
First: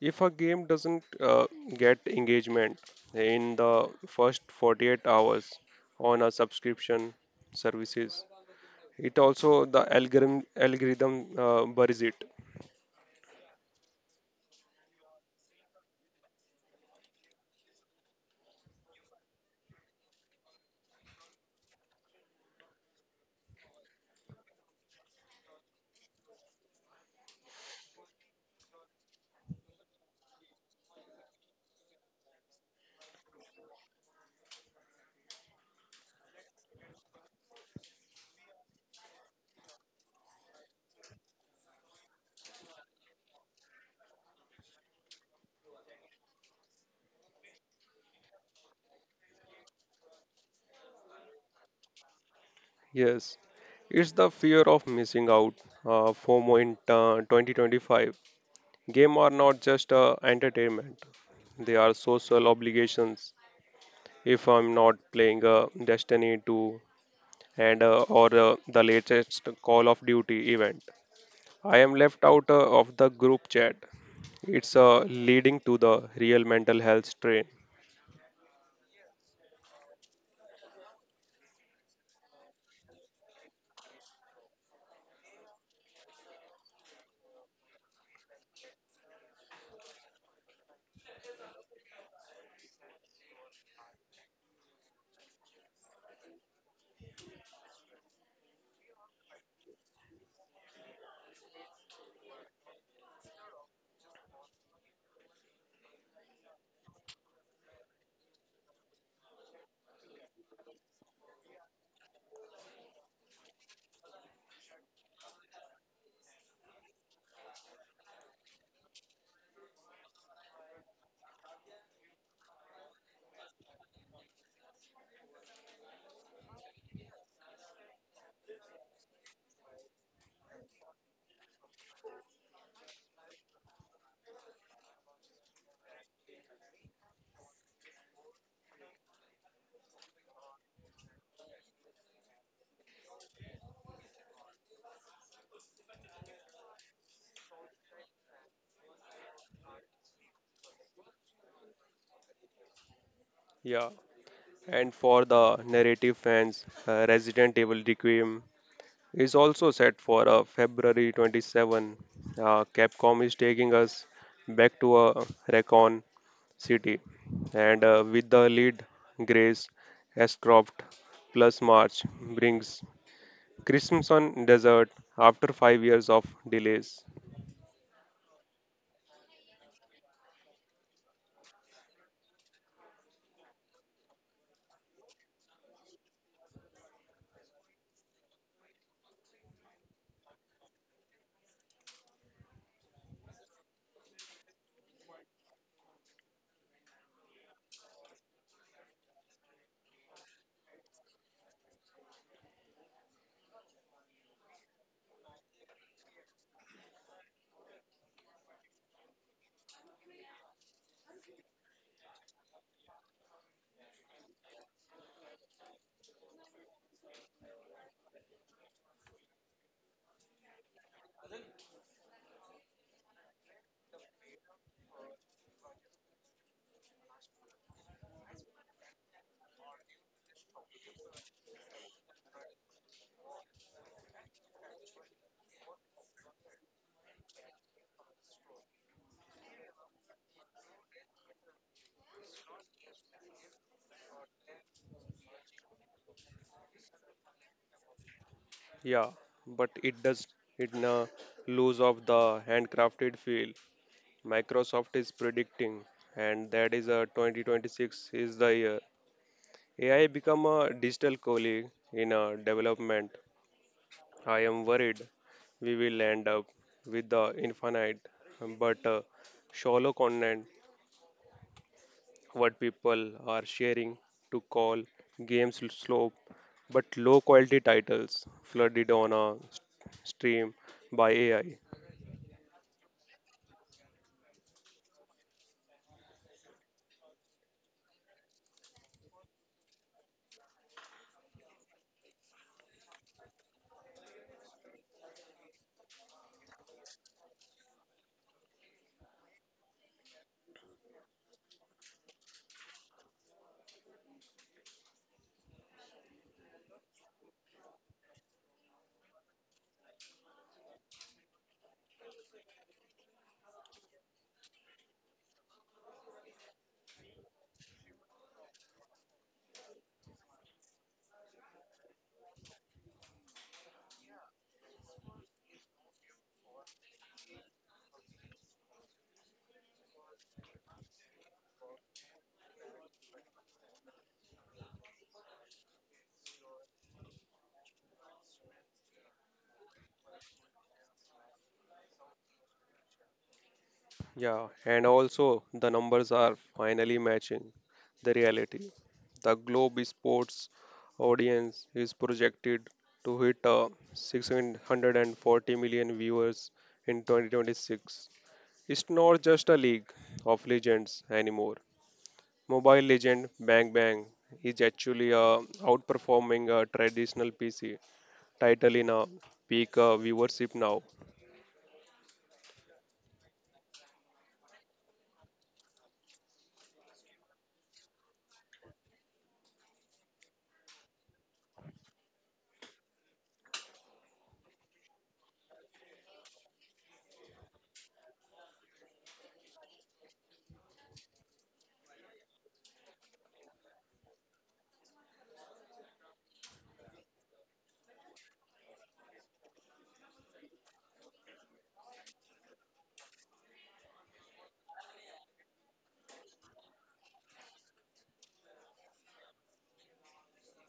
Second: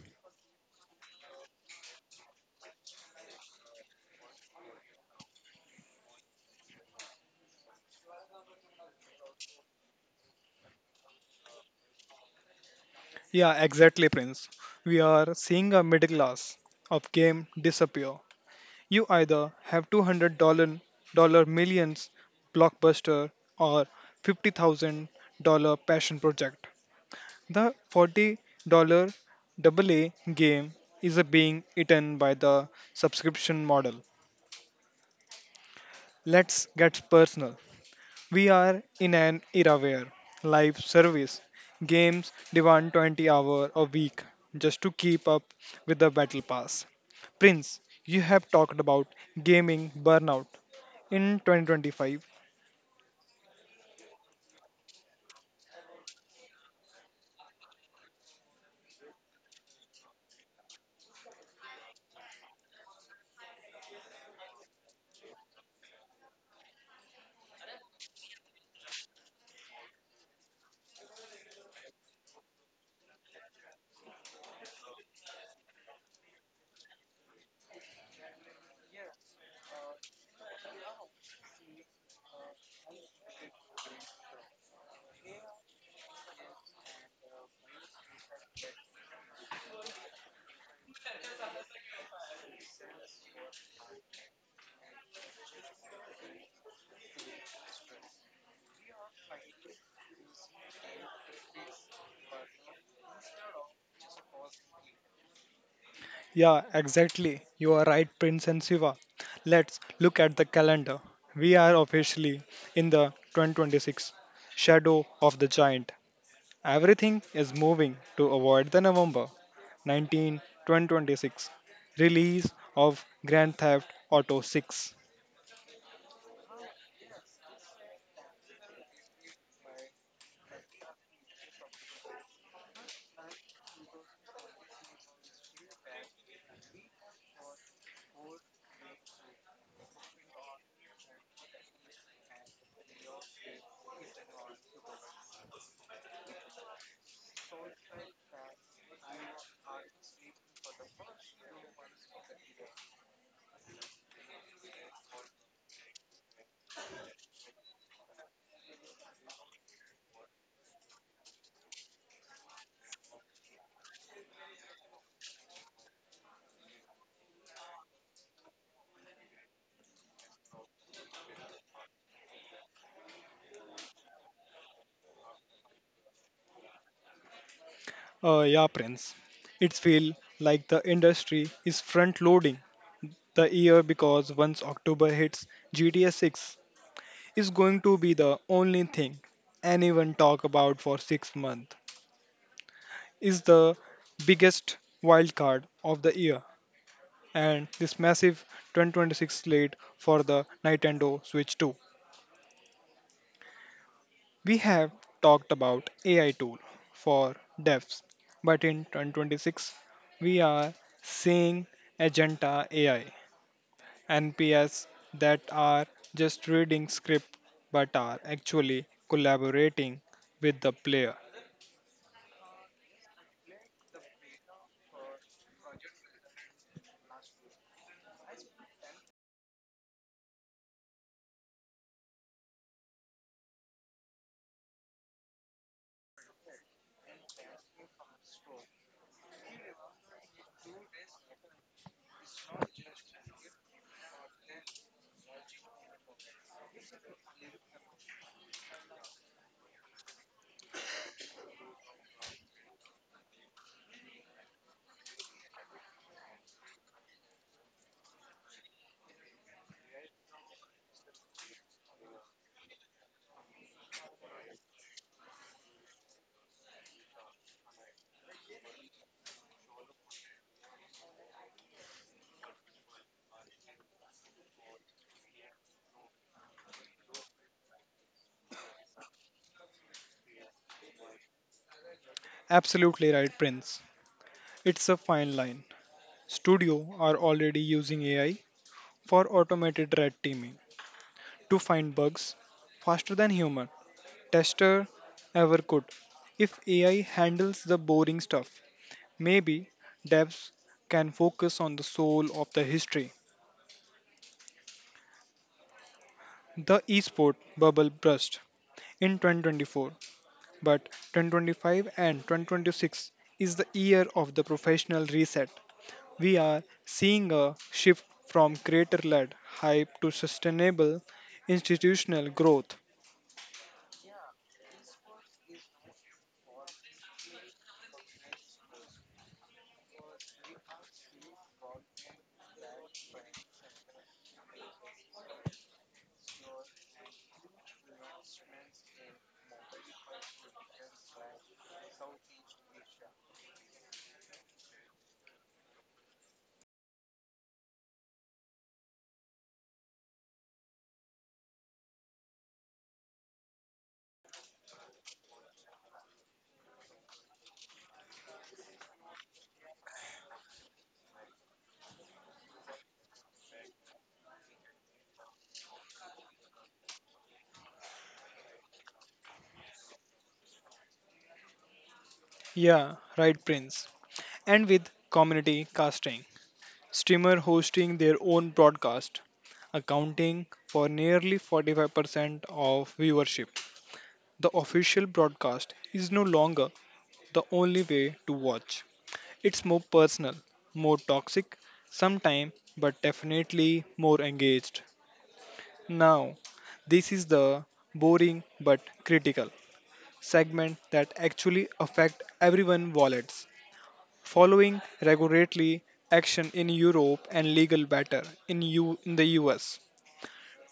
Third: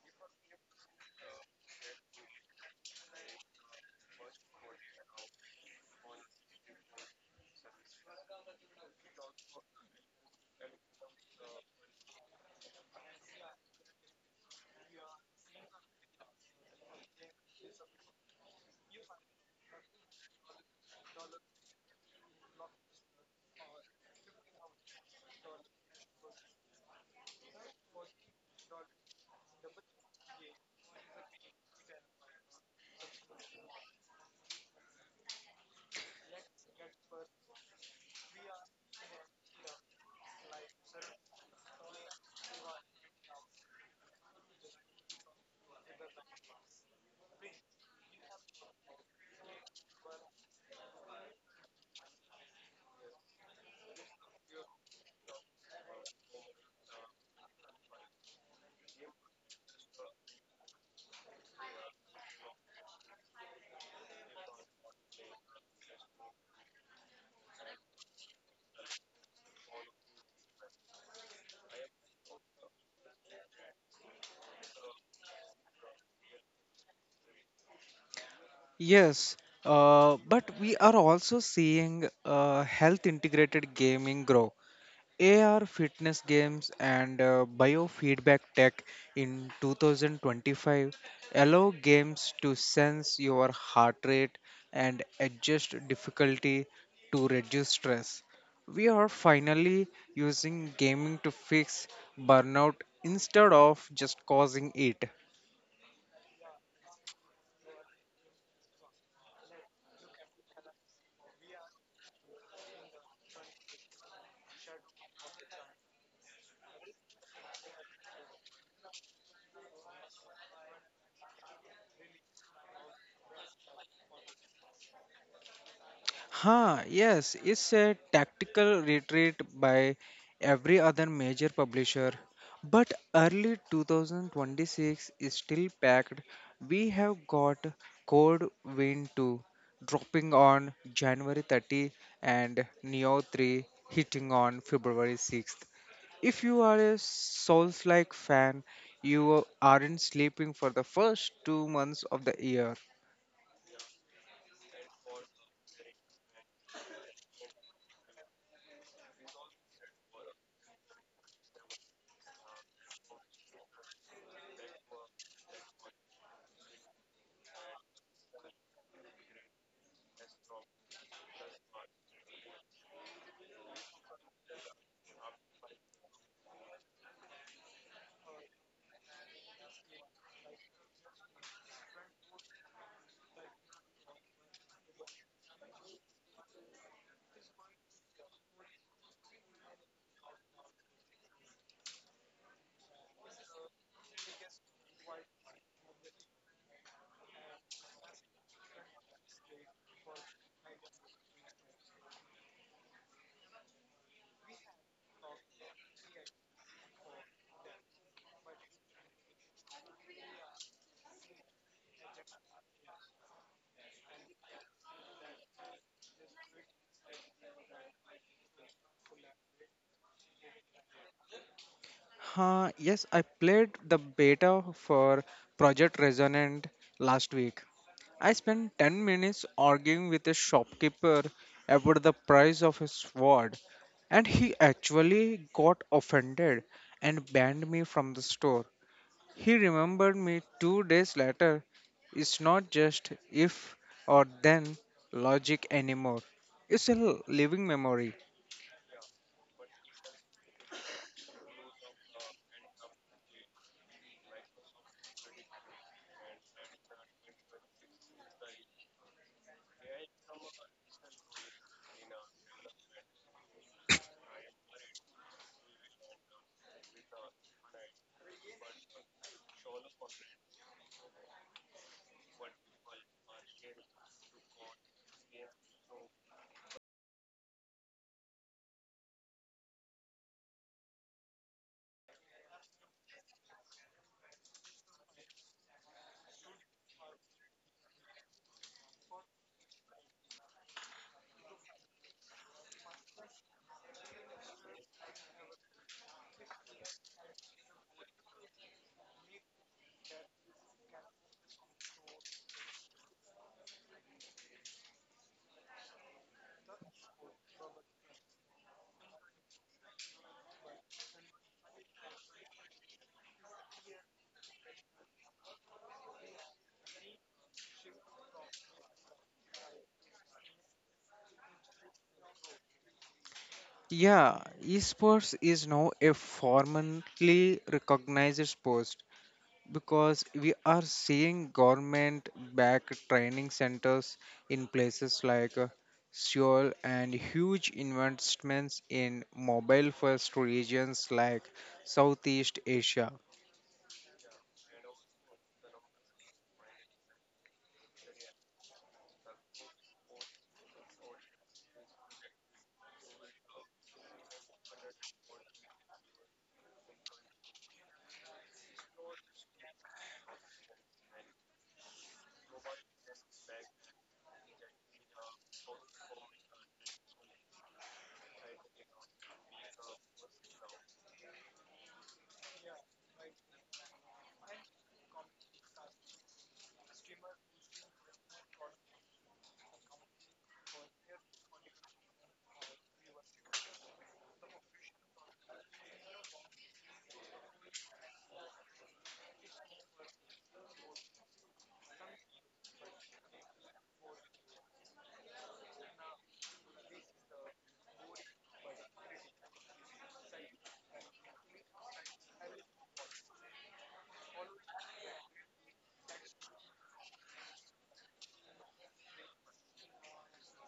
C: If a game doesn't uh, get engagement in the first forty-eight hours on a subscription services, it also the algorithm algorithm uh, buries it.
A: Yeah, exactly, Prince. We are seeing a middle class of game disappear. You either have two hundred dollars dollar millions blockbuster or fifty thousand dollars passion project. The forty dollars a game is a being eaten by the subscription model. Let's get personal. We are in an era where live service games demand twenty hours a week just to keep up with the battle pass. Prince, you have talked about gaming burnout in twenty twenty-five.
C: Yes, it's the fear of missing out. Uh, FOMO in uh, twenty twenty-five. Game are not just uh, entertainment; they are social obligations. If I'm not playing uh, Destiny two and uh, or uh, the latest Call of Duty event, I am left out uh, of the group chat. It's uh, leading to the real mental health strain.
B: Yes, uh, but we are also seeing uh, health integrated gaming grow. A R fitness games and uh, biofeedback tech in twenty twenty-five allow games to sense your heart rate and adjust difficulty to reduce stress. We are finally using gaming to fix burnout instead of just causing it.
A: Yeah, exactly. You are right, Prince and Siva. Let's look at the calendar. We are officially in the twenty twenty-six shadow of the giant. Everything is moving to avoid the November nineteenth, twenty twenty-six release of Grand Theft Auto six.
B: Huh, yes, it's a tactical retreat by every other major publisher. But early two thousand twenty-six is still packed. We have got Code Vein two dropping on January thirtieth and Neo three hitting on February sixth. If you are a Souls-like fan, you aren't sleeping for the first two months of the year.
C: Yeah. And for the narrative fans, uh, Resident Evil Requiem is also set for uh, February twenty-seventh. Uh, Capcom is taking us back to a Recon City, and uh, with the lead Grace Ashcroft plus March brings Crimson Desert after five years of delays.
A: Uh, yeah, Prince. It feels like the industry is front loading the year because once October hits, G T A six is going to be the only thing anyone talk about for six months. Is the biggest wild card of the year and this massive twenty twenty-six slate for the Nintendo Switch two. We have talked about A I tool for devs but in two thousand twenty-six we are seeing agenta A I N P S that are just reading script but are actually collaborating with the player.
B: Huh, yes, I played the beta for Project Resonant last week. I spent ten minutes arguing with a shopkeeper about the price of his sword, and he actually got offended and banned me from the store. He remembered me two days later. It's not just if or then logic anymore, it's a living memory.
C: Yeah, but it does it uh, lose of the handcrafted feel Microsoft is predicting, and that is uh, twenty twenty-six is the year. A I become a digital colleague in uh, development. I am worried we will end up with the infinite but uh, shallow content what people are sharing to call games slow but low quality titles flooded on a stream by A I.
A: Absolutely right, Prince. It's a fine line. Studio are already using A I for automated red teaming to find bugs faster than human tester ever could. If A I handles the boring stuff, maybe devs can focus on the soul of the history. The esport bubble burst in twenty twenty-four, but twenty twenty-five and two thousand twenty-six is the year of the professional reset. We are seeing a shift from creator led hype to sustainable institutional growth.
B: Yeah, esports is now a formally recognized sport because we are seeing government backed training centers in places like uh, Seoul and huge investments in mobile first regions like Southeast Asia.
C: Yeah, and also the numbers are finally matching the reality. The Globe Sports audience is projected to hit uh, six hundred forty million viewers in twenty twenty-six. It's not just a league of legends anymore. Mobile legend Bang Bang is actually uh, outperforming a traditional P C title in a peak uh, viewership now.
A: Yeah, right, Prince. And with community casting, streamer hosting their own broadcast, accounting for nearly forty-five percent of viewership. The official broadcast is no longer the only way to watch. It's more personal, more toxic, sometimes, but definitely more engaged. Now, this is the boring but critical segment that actually affect everyone wallets. Following regulatory action in Europe and legal battle in U in the U S.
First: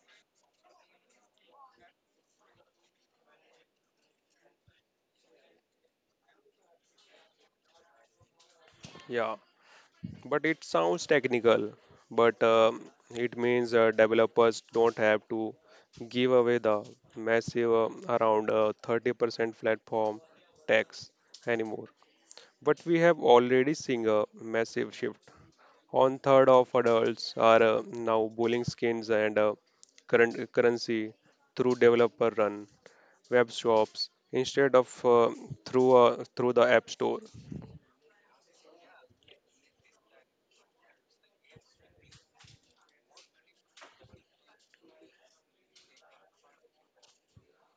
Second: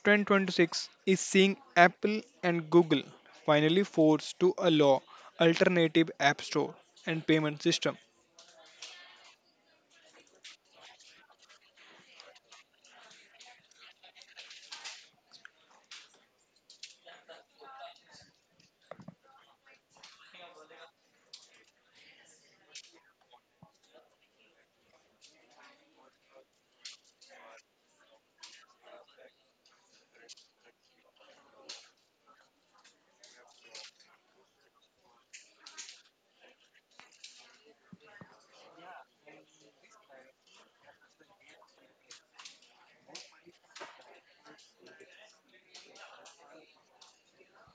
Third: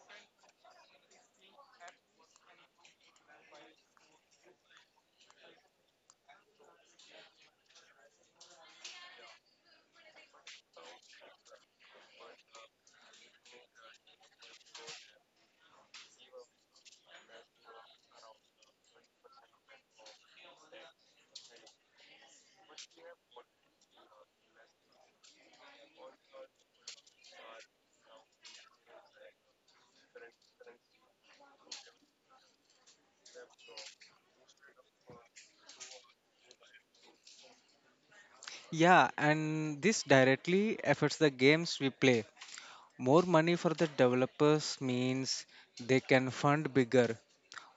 A: twenty twenty-six is seeing Apple and Google finally forced to allow alternative app store and payment system.
C: Yeah. But it sounds technical, but um, it means uh, developers don't have to give away the massive uh, around uh, thirty percent platform tax anymore. But we have already seen a massive shift. One third of adults are uh, now bowling skins and uh, current currency through developer run web shops instead of uh, through uh, through the app store.
B: Yeah, and this directly affects the games we play. More money for the developers means they can fund bigger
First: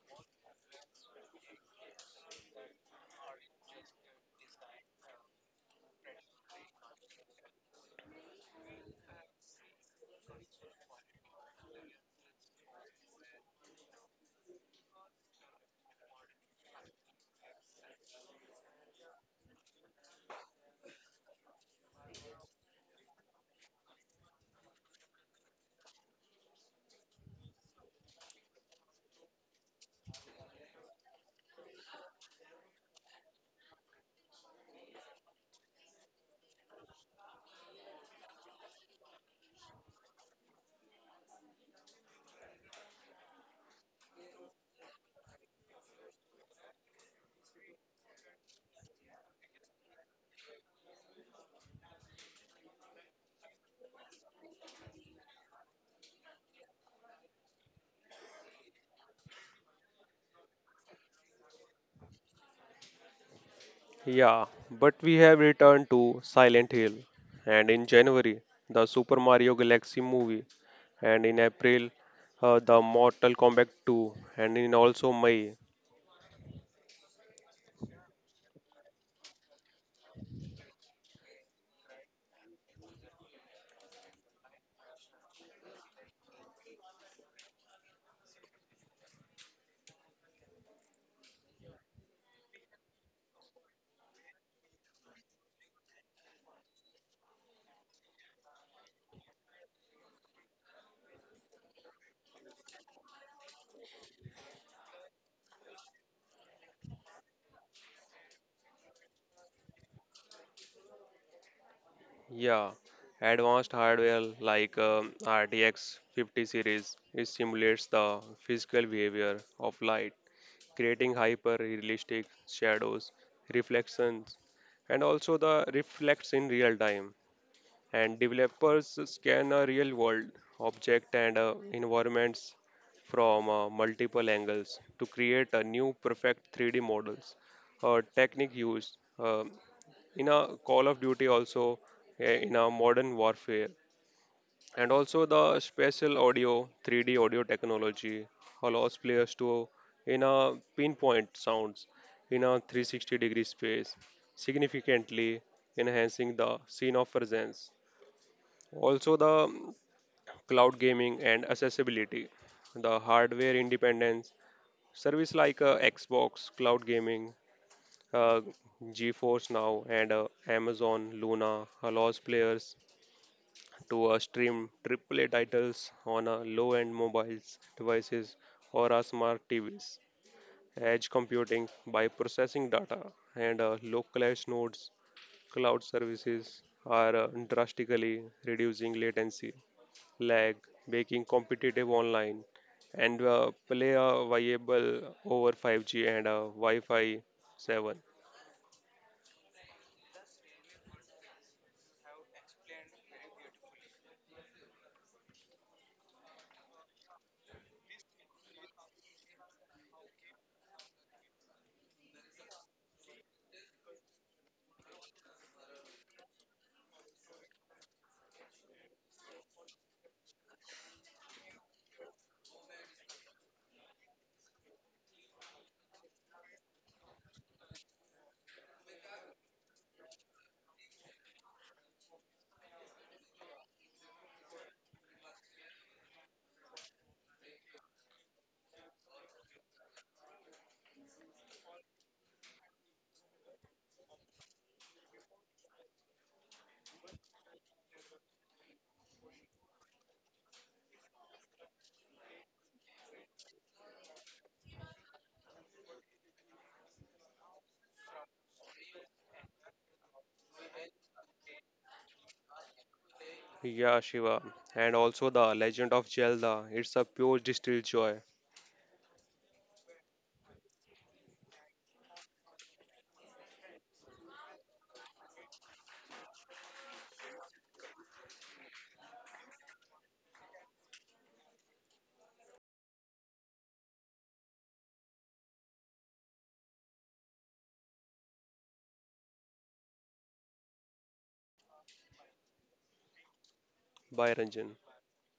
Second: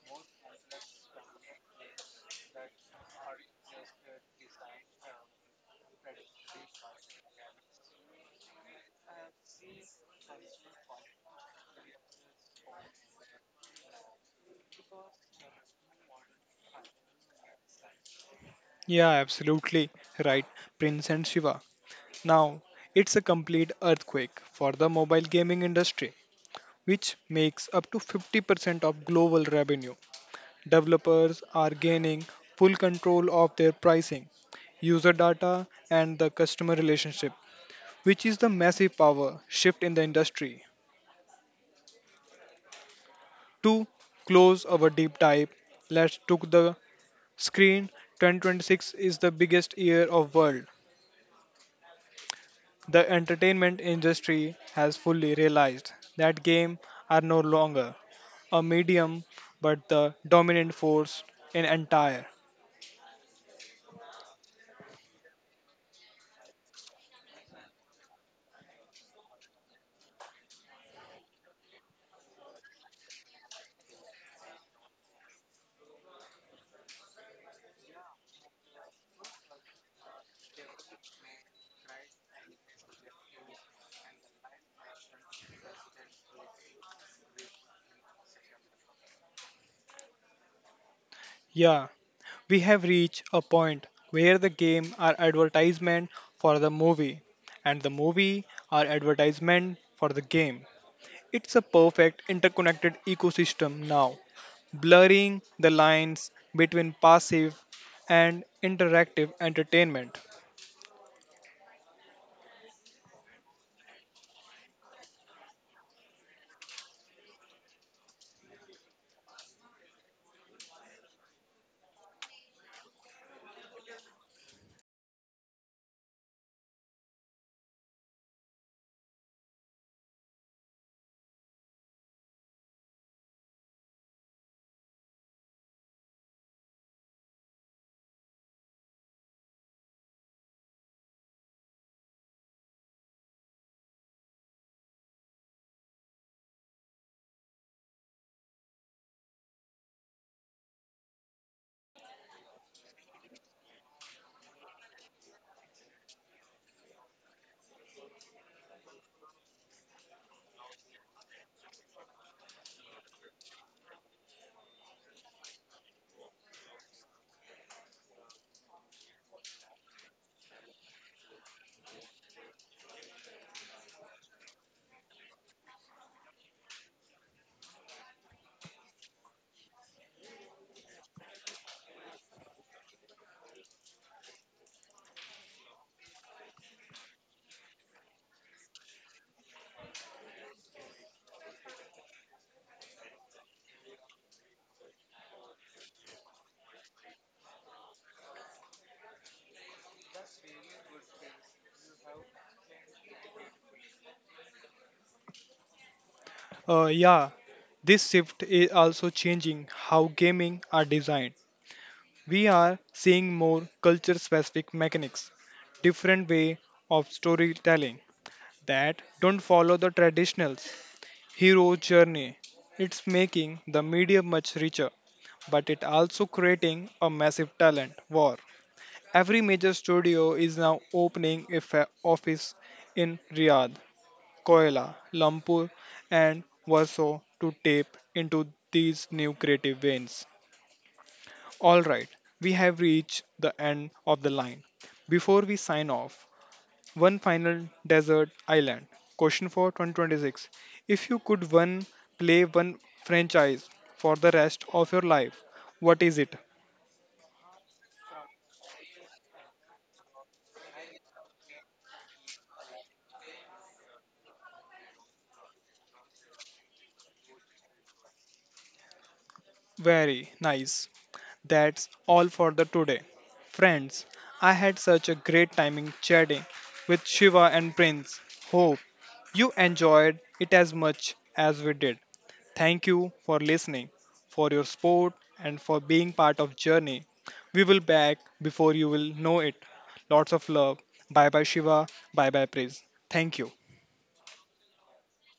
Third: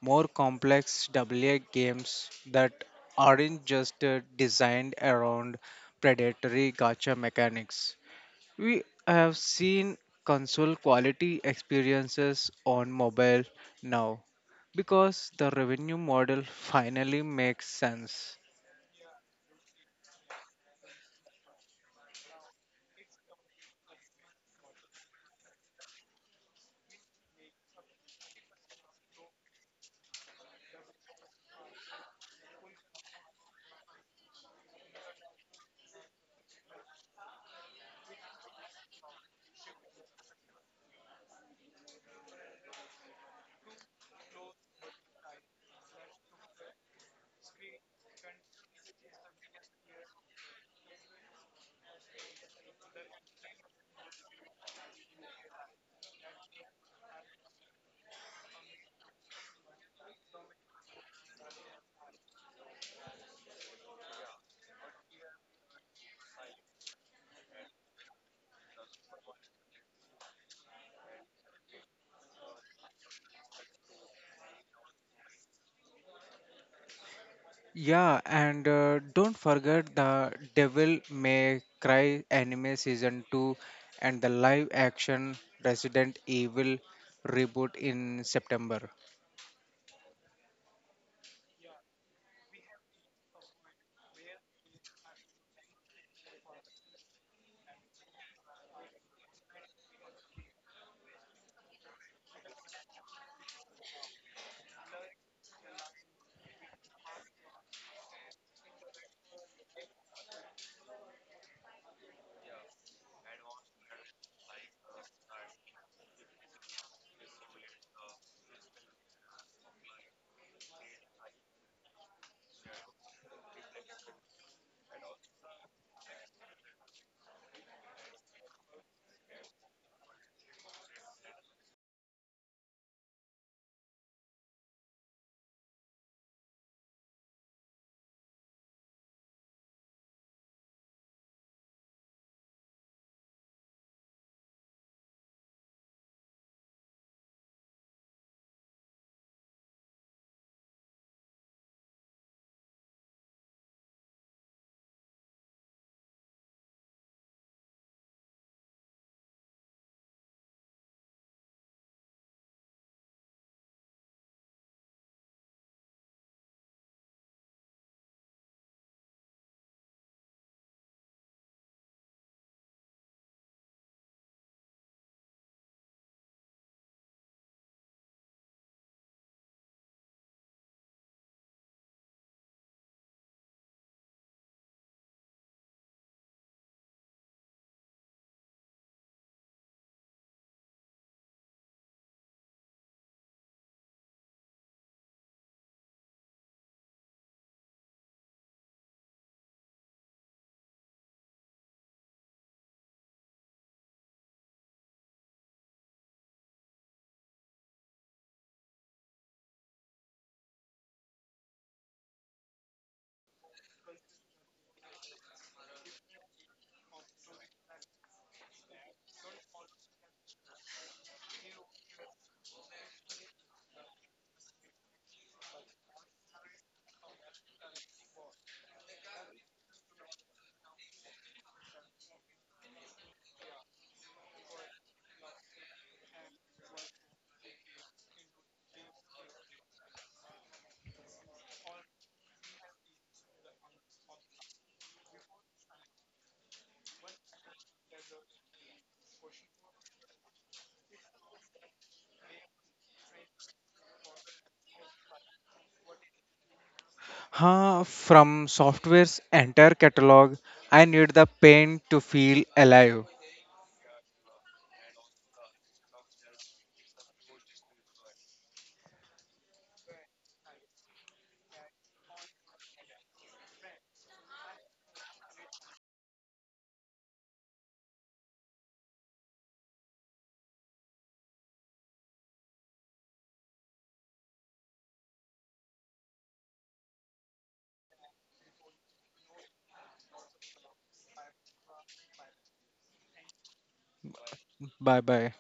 B: more complex W A games that aren't just uh, designed around predatory gacha mechanics. We have seen console quality experiences on mobile now because the revenue model finally makes sense.
A: Yeah, absolutely right, Prince and Shiva. Now, it's a complete earthquake for the mobile gaming industry, which makes up to fifty percent of global revenue. Developers are gaining full control of their pricing, user data, and the customer relationship, which is the massive power shift in the industry. To close our deep dive, let's took the screen. twenty twenty-six is the biggest year of world. The entertainment industry has fully realized that games are no longer a medium but the dominant force in entire.
C: Yeah, but we have returned to Silent Hill, and in January, the Super Mario Galaxy movie, and in April, uh, the Mortal Kombat two, and in also May,
B: Yeah, and uh, don't forget the Devil May Cry anime season two and the live action Resident Evil reboot in September.
A: Yeah, we have reached a point where the game are advertisement for the movie and the movie are advertisement for the game. It's a perfect interconnected ecosystem now, blurring the lines between passive and interactive entertainment.
C: yeah, advanced hardware like um, R T X fifty series it simulates the physical behavior of light, creating hyper realistic shadows, reflections, and also the reflects in real time, and developers scan a real world object and uh, environments from uh, multiple angles to create a new perfect three D models. A technique used uh, in a Call of Duty also uh, in a modern warfare. And also the spatial audio three D audio technology allows players to in a pinpoint sounds in a three hundred sixty degree space significantly enhancing the scene of presence, also, the cloud gaming and accessibility, the hardware independence, service like uh, Xbox cloud gaming, uh, GeForce Now, and uh, Amazon Luna allows players to uh, stream triple A titles on uh, low-end mobiles devices or uh, smart T Vs. Edge computing by processing data and uh, localized nodes, cloud services are uh, drastically reducing latency lag, making competitive online, and uh, play a viable over five G and uh, Wi-Fi seven.
A: Uh, yeah, this shift is also changing how gaming are designed. We are seeing more culture specific mechanics, different way of storytelling that don't follow the traditional hero journey. It's making the media much richer, but it also creating a massive talent war. Every major studio is now opening a fa- office in Riyadh, Koila, Lumpur, and Warsaw to tap into these new creative veins. All right, we have reached the end of the line. Before we sign off, one final desert island. Question for two thousand twenty-six. If you could one play one franchise for the rest of your life, what is it?
B: Huh, From Software's entire catalog, I need the pain to feel alive.
C: Yeah, Shiva, and also the Legend of Zelda. It's a pure distilled joy
A: Very nice. That's all for the today. Friends, I had such a great time chatting with Shiva and Prince. Hope you enjoyed it as much as we did. Thank you for listening, for your support and for being part of journey. We will back before you will know it. Lots of love. Bye bye Shiva. Bye bye Prince. Thank you.
C: by Ranjan.
B: Bye bye.